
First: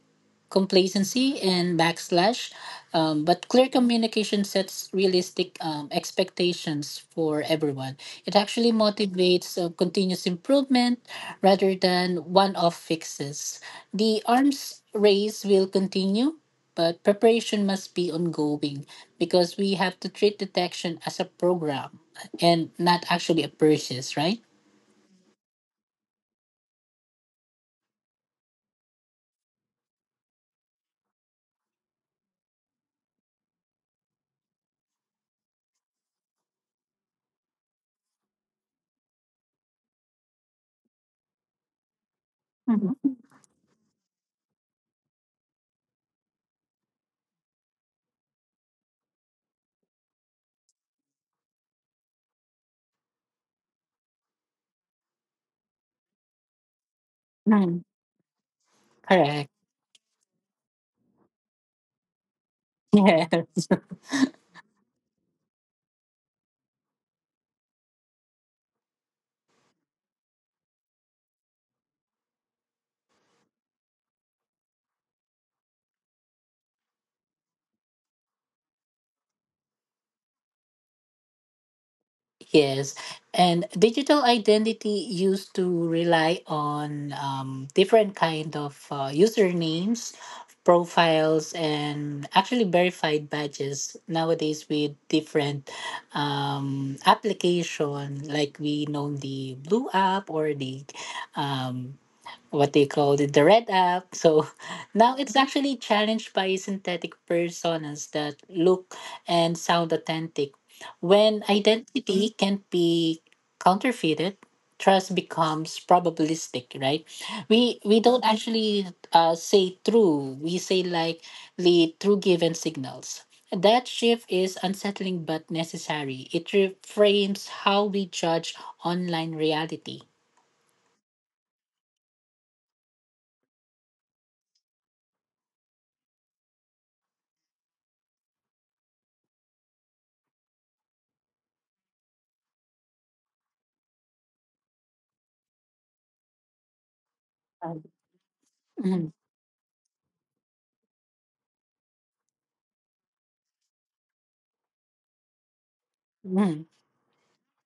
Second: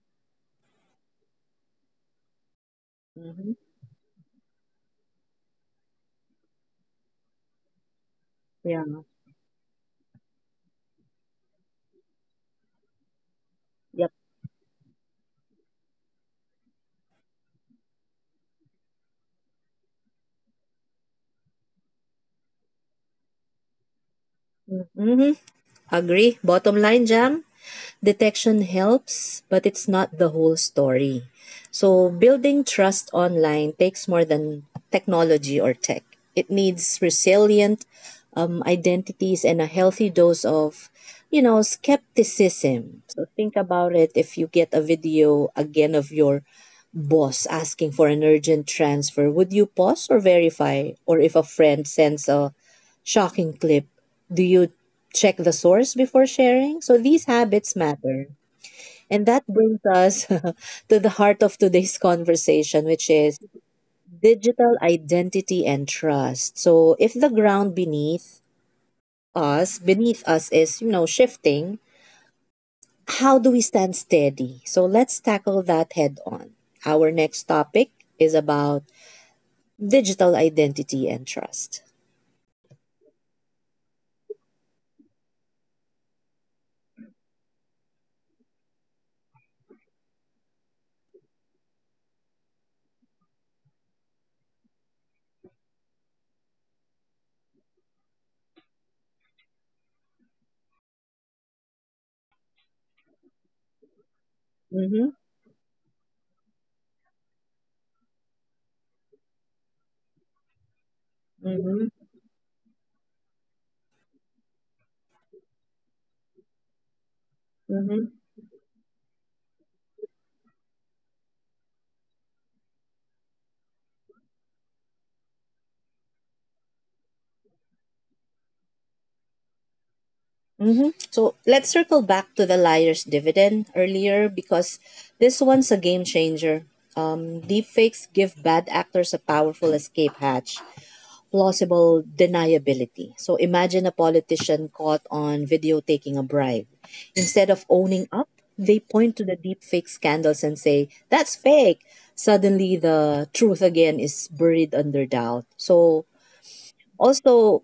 Speaker 1: complacency and backslash. But
Speaker 2: Mm-hmm.
Speaker 1: clear communication sets realistic expectations for everyone. It actually
Speaker 2: Yeah.
Speaker 1: motivates continuous improvement rather than one off fixes.
Speaker 2: Yep.
Speaker 1: The arms race will continue, but preparation must be ongoing because we have to treat detection as a program and not actually a purchase, right?
Speaker 2: Mm-hmm. Agree. Bottom line, Jam. Detection helps, but it's not the whole story. So building trust online takes more than technology or tech. It needs resilient identities and a healthy dose of, skepticism.
Speaker 1: Mhm.
Speaker 2: So think about it. If you get a video again of your boss asking for an urgent transfer, would you pause or verify? Or if a friend sends a shocking clip, do you check the source before sharing? So these habits
Speaker 1: Mm.
Speaker 2: matter. And that
Speaker 1: Correct.
Speaker 2: brings us (laughs) to the heart of today's conversation,
Speaker 1: (laughs)
Speaker 2: which
Speaker 1: Yeah.
Speaker 2: is digital identity and trust. So if the ground beneath us is, shifting, how do we stand steady? So let's tackle that head on. Our next topic is about digital identity and trust.
Speaker 1: Yes, and digital identity used to rely on different kind of usernames, profiles, and actually verified badges. Nowadays, with different application, like we know the Blue app or the um, what they called it, the red app. So (laughs)
Speaker 2: Mhm.
Speaker 1: now it's actually challenged by synthetic personas that look and sound authentic. When
Speaker 2: Mhm.
Speaker 1: identity can be counterfeited, trust becomes probabilistic, right? We
Speaker 2: Mhm.
Speaker 1: don't actually say true. We say likely true given signals. That shift is unsettling but necessary. It reframes how we judge online reality.
Speaker 2: Mm-hmm. So let's circle back to the liar's dividend earlier, because this one's a game changer. Deepfakes give bad actors a powerful escape hatch, plausible deniability. So imagine a politician caught on video taking a bribe. Instead of
Speaker 1: Um,
Speaker 2: owning up, they
Speaker 1: Mhm.
Speaker 2: point to the deepfake scandals and say, that's fake. Suddenly, the truth again is buried under doubt. So
Speaker 1: Mhm.
Speaker 2: also,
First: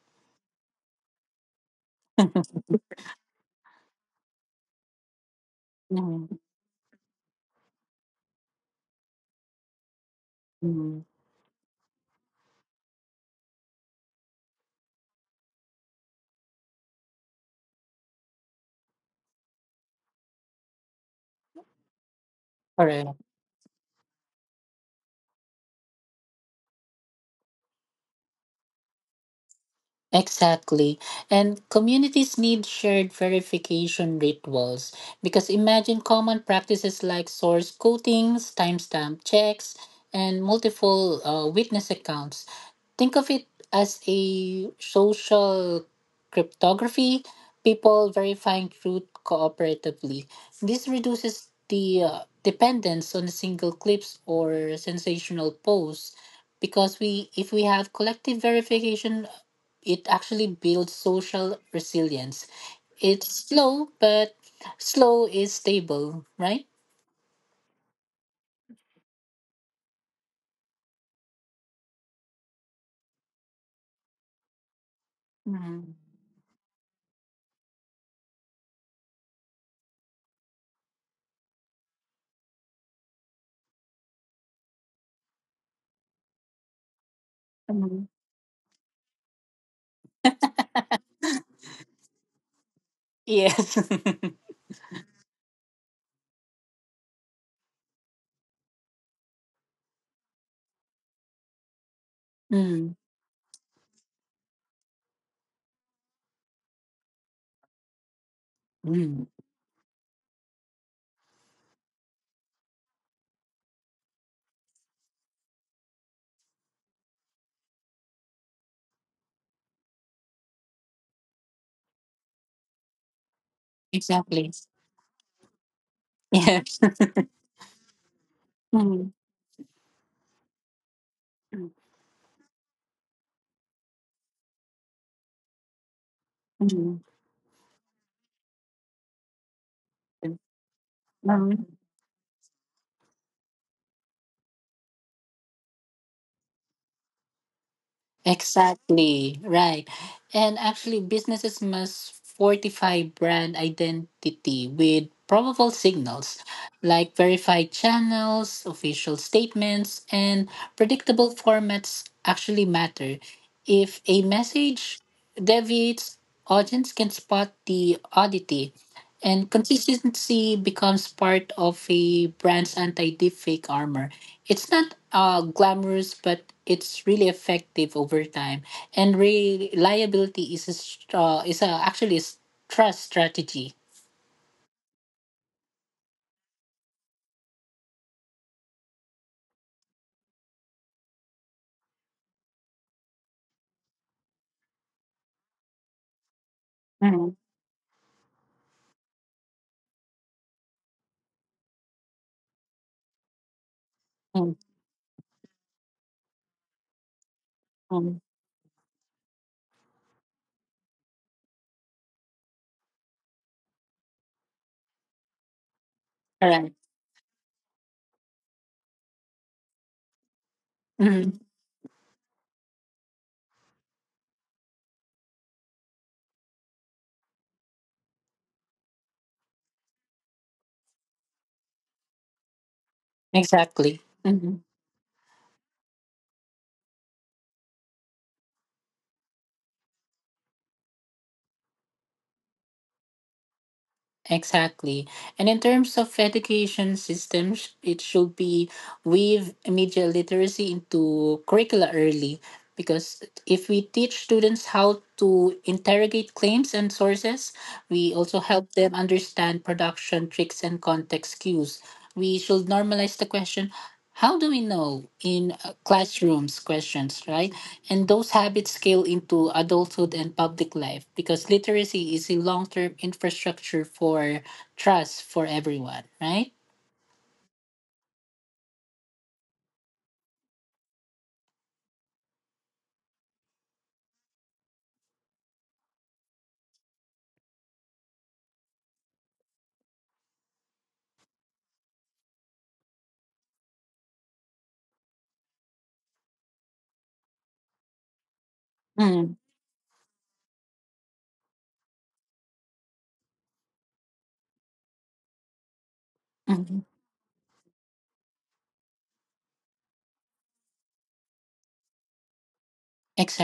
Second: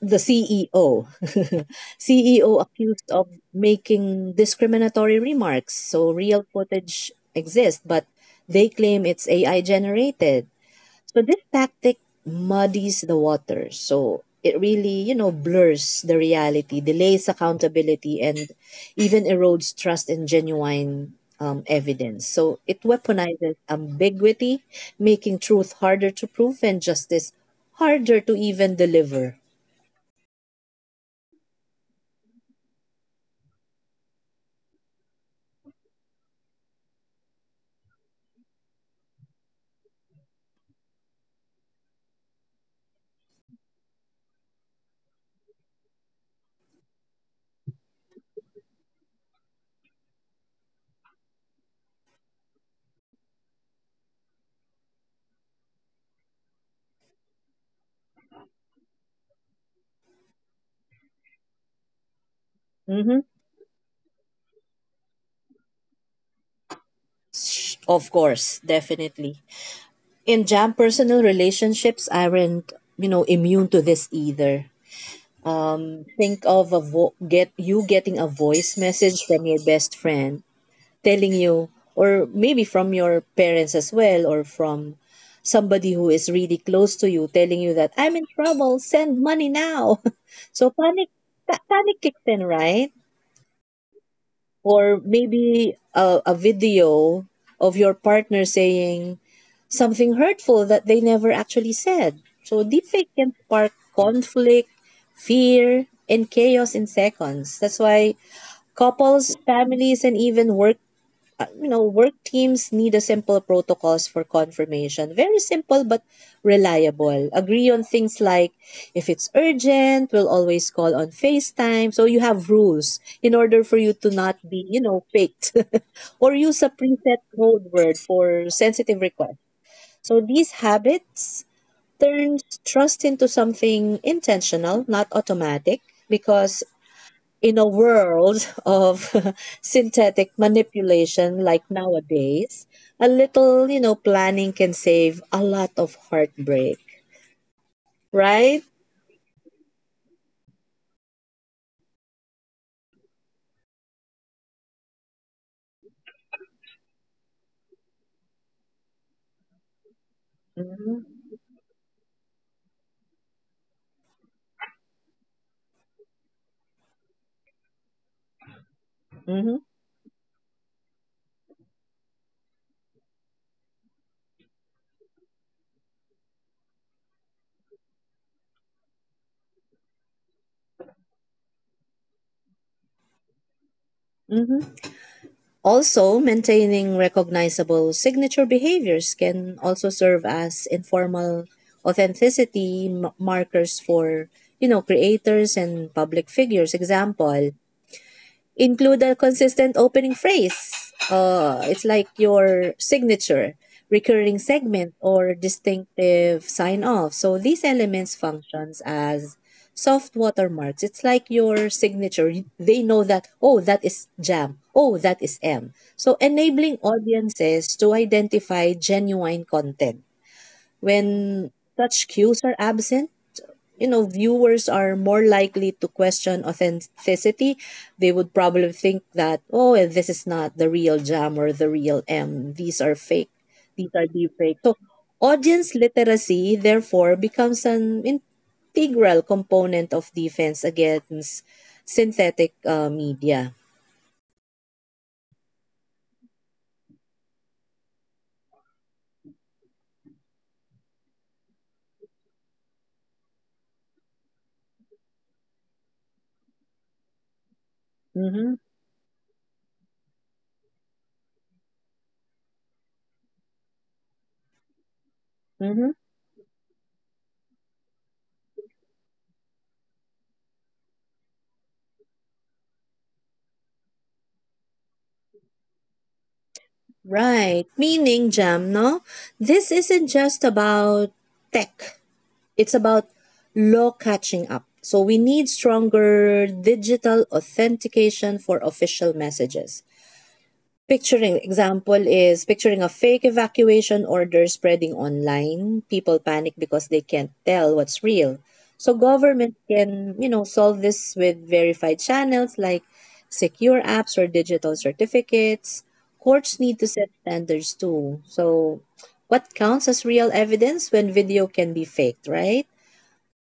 Speaker 2: the CEO,
Speaker 1: (laughs)
Speaker 2: CEO (laughs) accused of making discriminatory remarks. So
Speaker 1: Mhm,
Speaker 2: real footage exists, but they claim it's AI generated.
Speaker 1: mhm.
Speaker 2: So this tactic muddies the water. So it really, blurs the reality, delays accountability, and even erodes trust in genuine evidence. So it weaponizes ambiguity, making truth harder to prove and justice harder to even deliver.
Speaker 1: Exactly. And communities need shared verification rituals because imagine common practices like source quotings, timestamp checks, and multiple witness accounts. Think of it as a social cryptography, people verifying truth cooperatively. This reduces the dependence on single clips or sensational posts because we if we have collective verification it actually builds social resilience.
Speaker 2: Mm-hmm.
Speaker 1: It's slow, but slow is stable, right?
Speaker 2: Of course, definitely. In jam, personal relationships aren't, immune to this either.
Speaker 1: Mm.
Speaker 2: Think of get you getting a voice message from your best friend telling you, or maybe from your parents as well, or from somebody who is really close to you telling you that
Speaker 1: Mm.
Speaker 2: I'm in trouble, send money now (laughs) so panic, panic kicks in, right?
Speaker 1: Yes. (laughs)
Speaker 2: Or maybe a video of your partner saying something hurtful that they never actually said. So
Speaker 1: Mm.
Speaker 2: deepfake can spark conflict, fear, and chaos in seconds. That's why
Speaker 1: Mm.
Speaker 2: couples, families, and even work work teams need a simple protocols for confirmation. Very simple but reliable. Agree on things like, if it's urgent, we'll always call on FaceTime. So you have rules in order for you to not
Speaker 1: Exactly.
Speaker 2: be, faked (laughs) or use a
Speaker 1: Yes. (laughs)
Speaker 2: preset code word for sensitive
Speaker 1: Mm.
Speaker 2: requests. So these habits turn trust into something intentional, not automatic, because
Speaker 1: Mm.
Speaker 2: in a world of (laughs) synthetic manipulation like
Speaker 1: Mm.
Speaker 2: nowadays, a little, planning can save a lot of heartbreak, right?
Speaker 1: Exactly, right. And actually, businesses must fortify brand identity with probable signals like verified channels, official statements, and predictable formats actually matter. If a message deviates, audience can spot the oddity and
Speaker 2: Hmm.
Speaker 1: consistency becomes part of a brand's anti-deepfake armor. It's not glamorous, but it's really effective over time. And reliability is a, str- is a, actually a s- trust strategy.
Speaker 2: Hmm. Also, maintaining recognizable signature behaviors can also serve as informal authenticity markers for, creators and public figures.
Speaker 1: Mm-hmm.
Speaker 2: Example, include a consistent opening phrase. It's like your signature, recurring segment, or distinctive sign off. So these elements
Speaker 1: Mm-hmm.
Speaker 2: functions as soft watermarks. It's like your signature. They know that, oh, that is Jam. Oh, that is M. So
Speaker 1: Correct.
Speaker 2: enabling audiences to identify genuine content. When
Speaker 1: Mhm.
Speaker 2: such cues are absent, you know viewers are more likely to question authenticity. They would probably think that, oh, this is not the real jam or the real m, these are fake, these
Speaker 1: Exactly.
Speaker 2: are deep fake.
Speaker 1: Mhm.
Speaker 2: So audience literacy therefore becomes an integral component of defense against synthetic media.
Speaker 1: Exactly. And in terms of education systems, it should be weave media literacy into curricula early because if we teach students how to interrogate claims and sources, we also
Speaker 2: Mm-hmm,
Speaker 1: help them understand production tricks and context cues. We should normalize the question, how do we know in
Speaker 2: mm-hmm.
Speaker 1: classrooms questions, right? And those habits scale into adulthood and public life because literacy is a long-term infrastructure for trust for everyone, right?
Speaker 2: Right. Meaning, Jam, no, this isn't just about tech. It's about law catching up. So we need stronger digital authentication for official messages. Picturing example is picturing a fake evacuation order spreading online. People panic because they can't tell what's real. So
Speaker 1: Mm,
Speaker 2: government can, solve this with verified channels like secure apps or digital certificates. Courts need
Speaker 1: mhm.
Speaker 2: to set standards too. So what counts as real evidence when video can be faked, right?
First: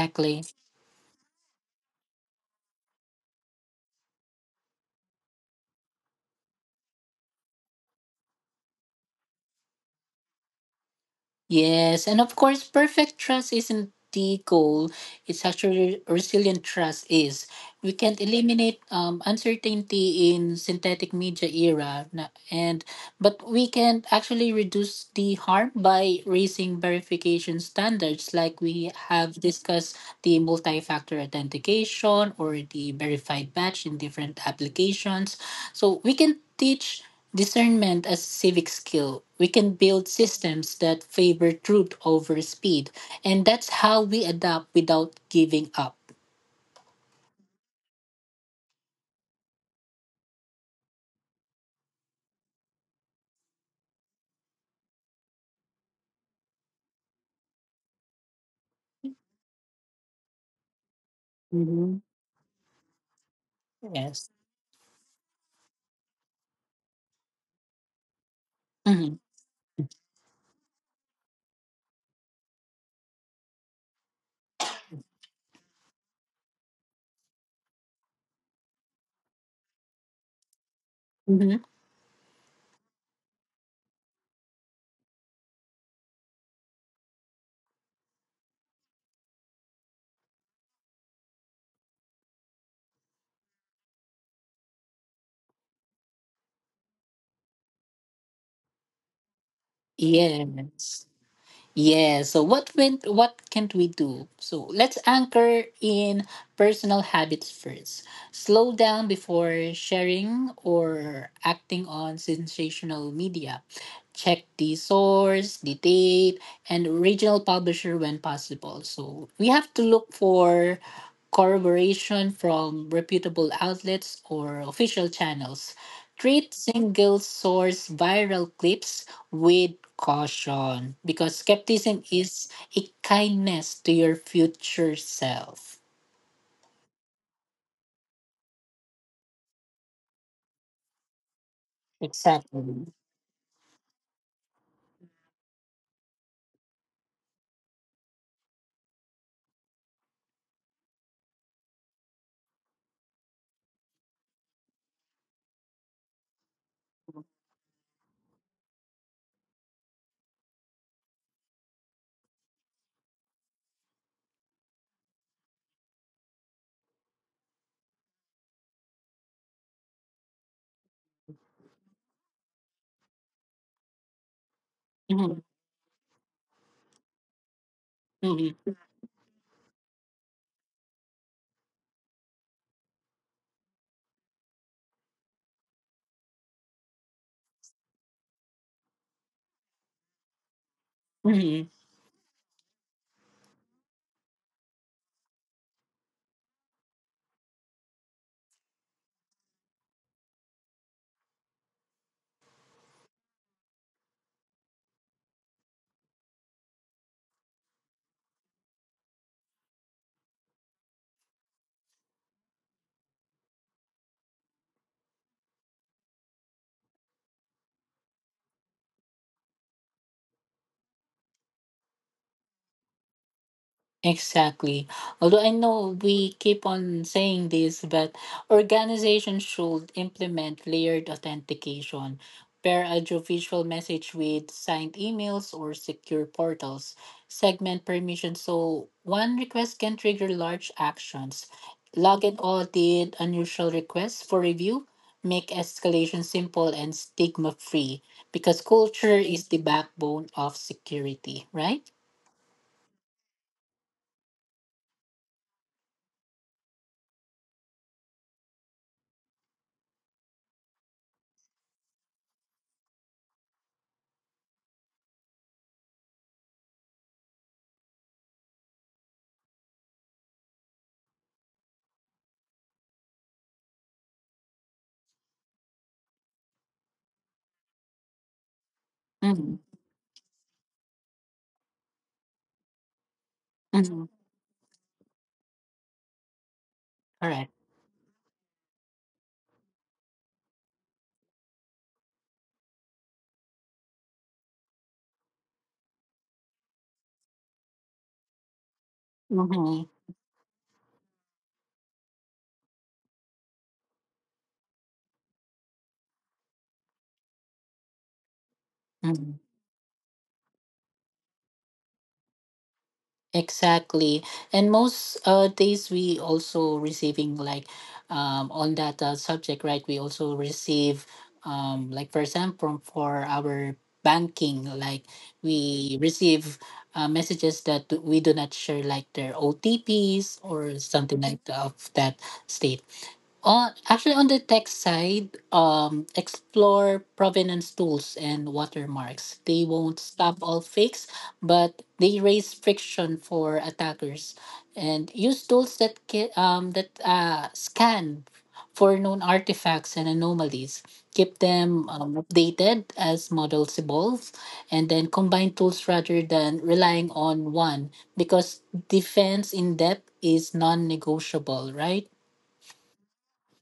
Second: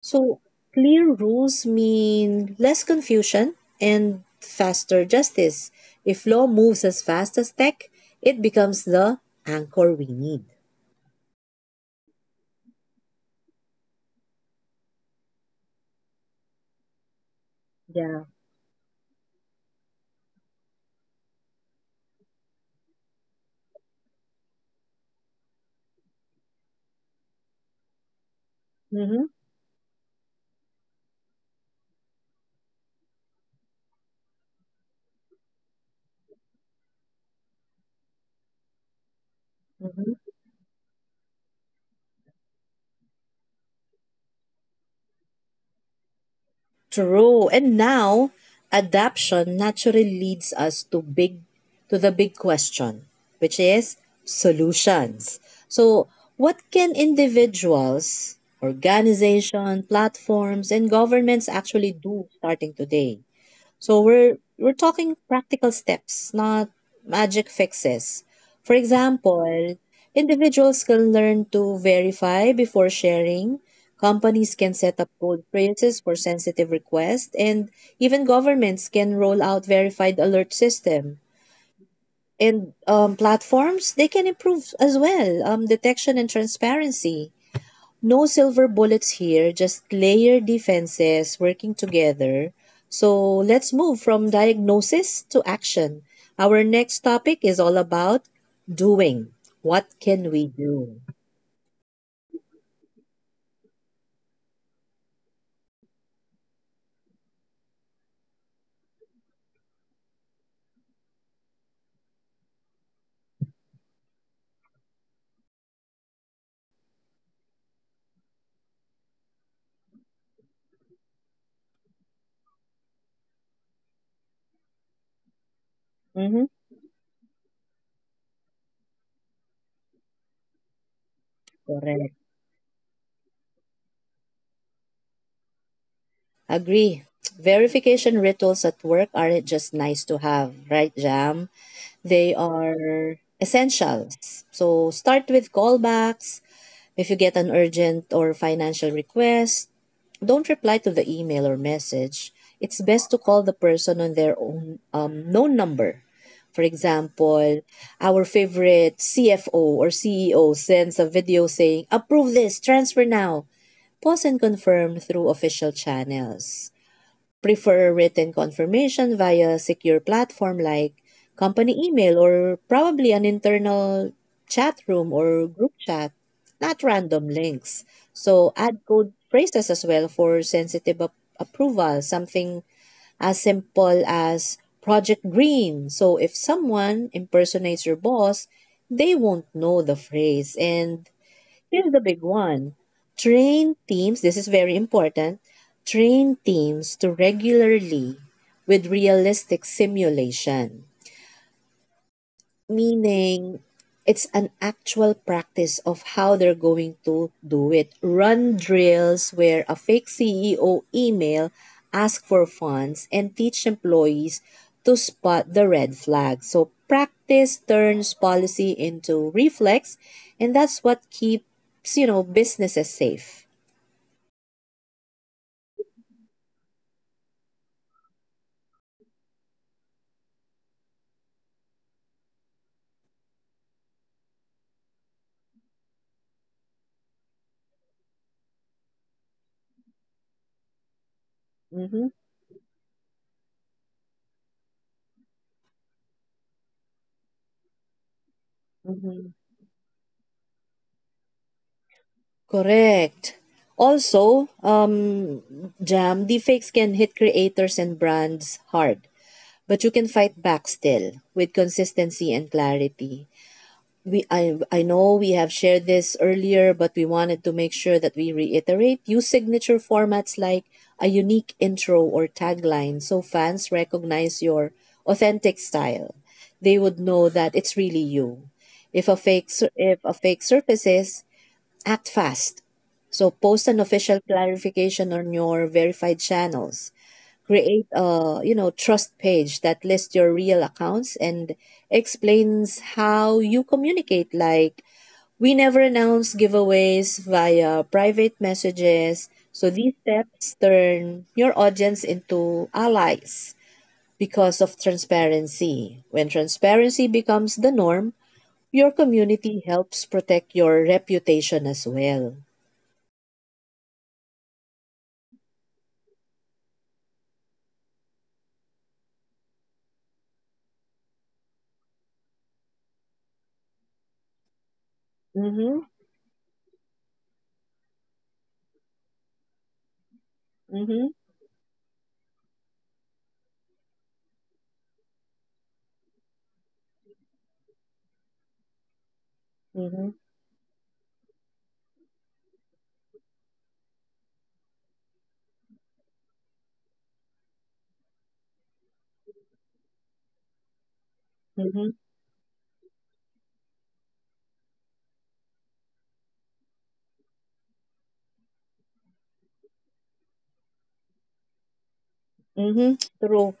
Speaker 2: So clear rules mean less confusion and faster justice. If law moves as fast as tech, it becomes the anchor we need.
Speaker 1: Yes, and of course, perfect trust isn't the goal. It's actually resilient trust is. We can't
Speaker 2: Yeah.
Speaker 1: eliminate uncertainty in synthetic media era, and but we can actually reduce the harm by raising verification standards, like we
Speaker 2: Mm-hmm.
Speaker 1: have discussed the multi-factor authentication or the verified batch in different applications. So we can teach discernment as a civic skill. We can build systems that favor truth over speed. And that's how we adapt without giving up.
Speaker 2: True. And now, adaption naturally leads us to big to the big question, which is solutions. So what can individuals, organization, platforms, and governments actually
Speaker 1: Hmm.
Speaker 2: do starting today? So
Speaker 1: Yes.
Speaker 2: we're talking practical steps, not magic fixes. For
Speaker 1: Hmm.
Speaker 2: example, individuals can learn to verify before sharing. Companies can set up gold phrases for sensitive requests, and even governments can roll out verified alert system.
Speaker 1: Hmm.
Speaker 2: And platforms, they can improve as well detection and transparency. No silver bullets here, just layered defenses working together. So let's move from diagnosis to action. Our next topic is all about doing. What can we do?
Speaker 1: Yes. Yeah, so what went? What can't we do? So let's anchor in personal habits first. Slow down before sharing or acting on sensational media. Check the source, the date, and original publisher when possible. So we have to look for corroboration from reputable outlets or official channels,
Speaker 2: Mm-hmm.
Speaker 1: treat single source viral clips with caution because skepticism
Speaker 2: Correct.
Speaker 1: is a kindness to your future self.
Speaker 2: Agree. Verification rituals at work aren't just nice to have, right, Jam? They
Speaker 1: Exactly.
Speaker 2: are essentials. So start with callbacks. If you get an urgent or financial request, don't reply to the email or message. It's best to call the person on their own known number. For example, our favorite CFO or CEO sends a video saying, approve this, transfer now. Pause and confirm through official channels, prefer written confirmation via secure platform like company email or probably an internal chat room
Speaker 1: Mhm,
Speaker 2: or group chat, not random links. So
Speaker 1: mhm,
Speaker 2: add code phrases as well for sensitive approval, something as simple as Project Green. So if someone impersonates your boss, they won't know the phrase. And
Speaker 1: mhm.
Speaker 2: this is the big one. Train teams, this is very important, train teams to regularly with realistic simulation. Meaning, it's an actual practice of how they're going to do it. Run drills where a fake CEO email, ask for funds, and teach employees to spot the red flag. So practice turns policy into reflex, and that's what keeps, businesses safe.
Speaker 1: Exactly. Although I know we keep on saying this, but organizations should implement layered authentication. Pair audiovisual message with signed emails or secure portals. Segment permission so one request can trigger large actions.
Speaker 2: Mm-hmm.
Speaker 1: Login audit unusual requests for review. Make escalation simple and stigma free because culture
Speaker 2: Mm-hmm.
Speaker 1: is the backbone of security, right?
Speaker 2: Correct. Also, Jam, deepfakes can hit creators and brands hard, but you can fight back still with consistency and clarity. We I know we have shared this earlier, but we wanted to make sure that we reiterate, use signature formats like a unique intro or tagline so fans recognize your authentic style. They would know that it's really you.
Speaker 1: Mm-hmm.
Speaker 2: If a fake surfaces, act fast. So post an official clarification on your verified channels, create a, trust page that lists your real accounts and explains how you communicate, like, we never announce giveaways via private messages. So
Speaker 1: Mm-hmm.
Speaker 2: these steps turn your audience into allies, because of transparency. When transparency becomes the norm, your
Speaker 1: Hmm.
Speaker 2: community helps protect your reputation as well.
Speaker 1: Exactly. And most days we also receiving like on that subject, right? We also receive like for example for our banking, like
Speaker 2: Mhm.
Speaker 1: we receive messages that we do not share like their OTPs or
Speaker 2: Mhm.
Speaker 1: something like of that state. Actually, on the tech side, explore provenance tools and watermarks. They won't
Speaker 2: Mhm.
Speaker 1: stop all fakes, but they raise friction for attackers. And use tools that scan for known artifacts and anomalies. Keep them
Speaker 2: Mhm.
Speaker 1: updated as models evolve, and then combine tools rather than relying on one because defense in depth is non-negotiable, right?
Speaker 2: Mm-hmm, true.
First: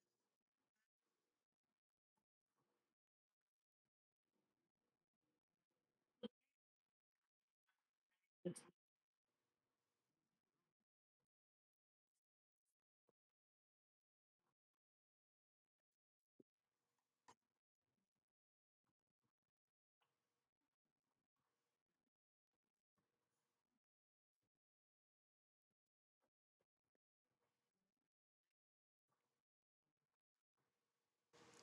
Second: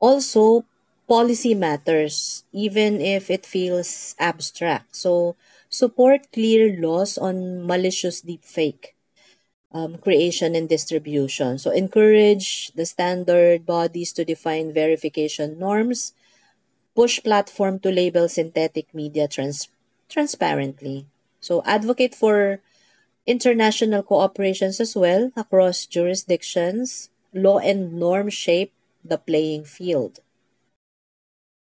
Speaker 2: Also, policy matters, even if it feels abstract. So support clear laws on malicious deepfake creation and distribution. So encourage the standard bodies to define verification norms, push platform to label synthetic media transparently. So advocate for international cooperations as well across jurisdictions, law and norm shape the playing field.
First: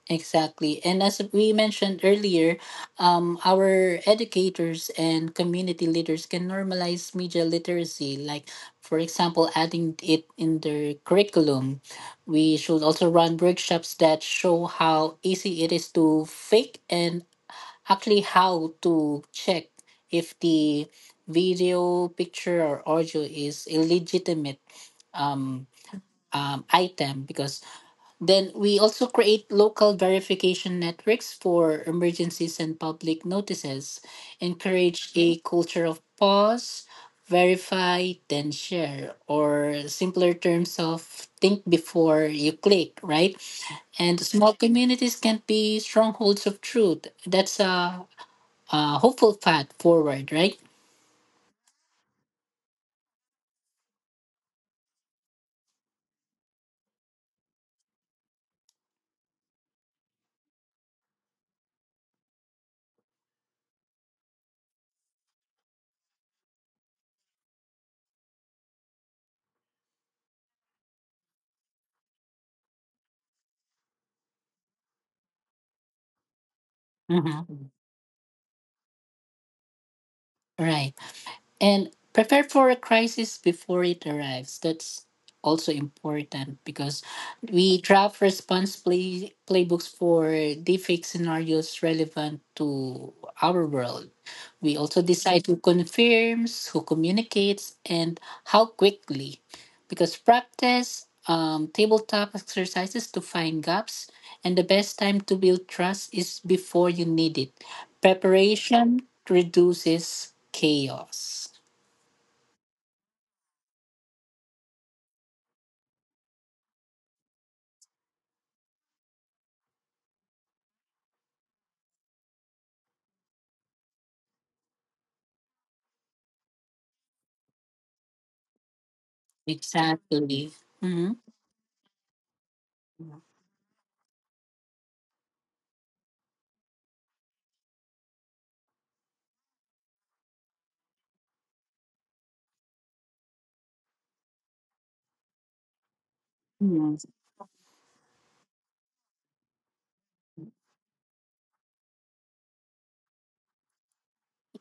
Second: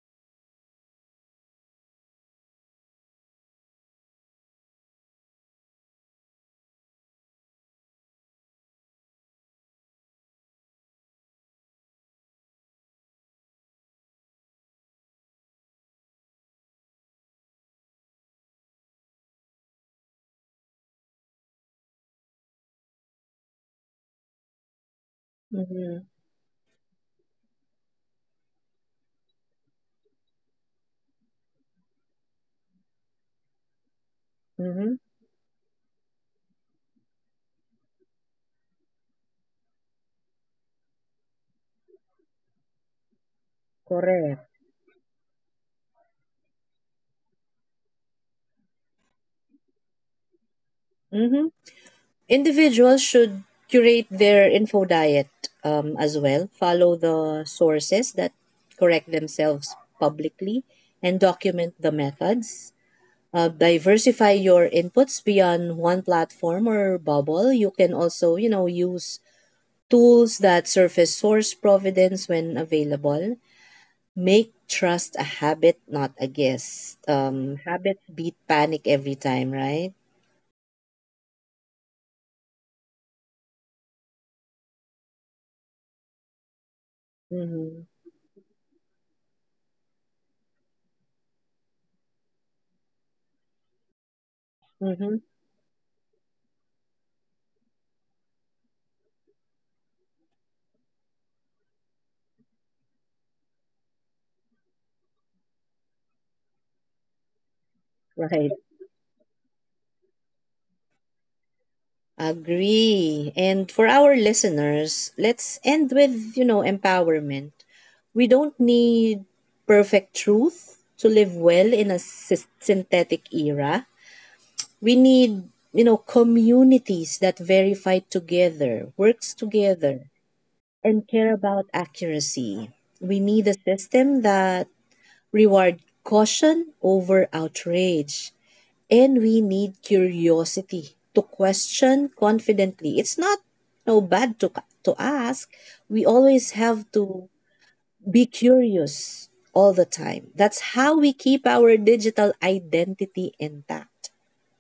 Speaker 1: Exactly. And as we mentioned earlier, our educators and community leaders can normalize media literacy, like, for example, adding it in their curriculum. We should also run workshops that show how easy it is to fake and actually how to check if the video, picture, or audio is a legitimate um,
Speaker 2: Mm-hmm.
Speaker 1: item because then we also create local verification networks for emergencies and public notices.
Speaker 2: Mm-hmm.
Speaker 1: Encourage a culture of pause, verify, then share, or simpler terms of think before you click, right? And
Speaker 2: Correct.
Speaker 1: small communities can be strongholds of truth. That's a hopeful path forward, right?
Speaker 2: Hmm. Individuals should curate their info diet as well, follow the sources that correct themselves publicly, and document the methods. Diversify your inputs beyond one platform or bubble. You can also, use tools that surface source providence when available. Make trust a habit, not a guess.
Speaker 1: Mhm.
Speaker 2: Habits beat panic every time, right?
Speaker 1: Right. And prepare for a crisis before it arrives, that's also important because
Speaker 2: Mm-hmm.
Speaker 1: we draft response playbooks for different scenarios relevant to our world. We also
Speaker 2: Mm-hmm.
Speaker 1: decide who confirms, who communicates, and how quickly because practice tabletop exercises to find gaps, and the best time to build trust is before you need it.
Speaker 2: Right.
Speaker 1: Preparation reduces chaos.
Speaker 2: Agree. And for our listeners, let's end with, empowerment. We don't need perfect truth to live well in a synthetic era. We need, communities that verify together, works together,
Speaker 1: Exactly.
Speaker 2: and
Speaker 1: Mm-hmm.
Speaker 2: care about accuracy. We need a system that reward caution over outrage, and we need curiosity to question confidently. It's not no bad to ask. We always have to be curious all the time. That's how we keep our digital identity intact.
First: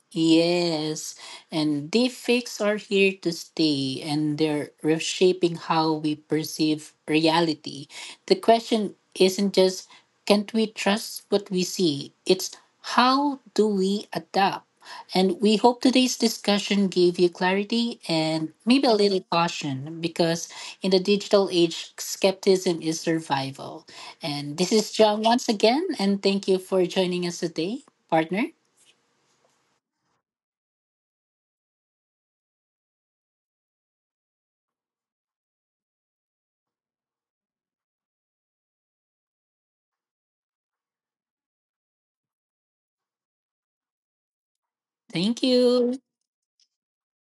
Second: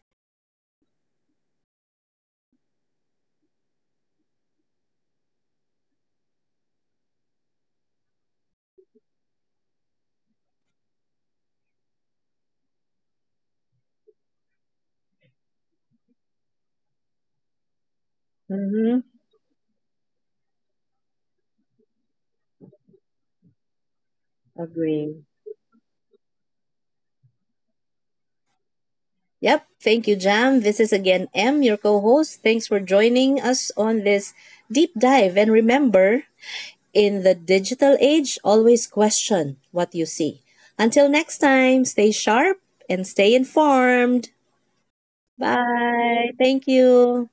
Speaker 1: Yes, and deepfakes are here to stay and they're reshaping how we perceive reality. The question isn't just can't we trust what we see? It's how do we adapt? And we hope today's discussion gave you clarity and maybe a
Speaker 2: Mm-hmm.
Speaker 1: little caution because in the digital age, skepticism is survival. And this is John
Speaker 2: Agree.
Speaker 1: once again, and thank you for joining us today, partner.
Speaker 2: Yep. Thank you, Jam. This is again M, your co host. Thanks for joining us on this deep dive. And remember, in the digital age, always question what you see. Until next time, stay sharp and stay informed.
Speaker 1: Thank you.
Speaker 2: Bye. Thank you.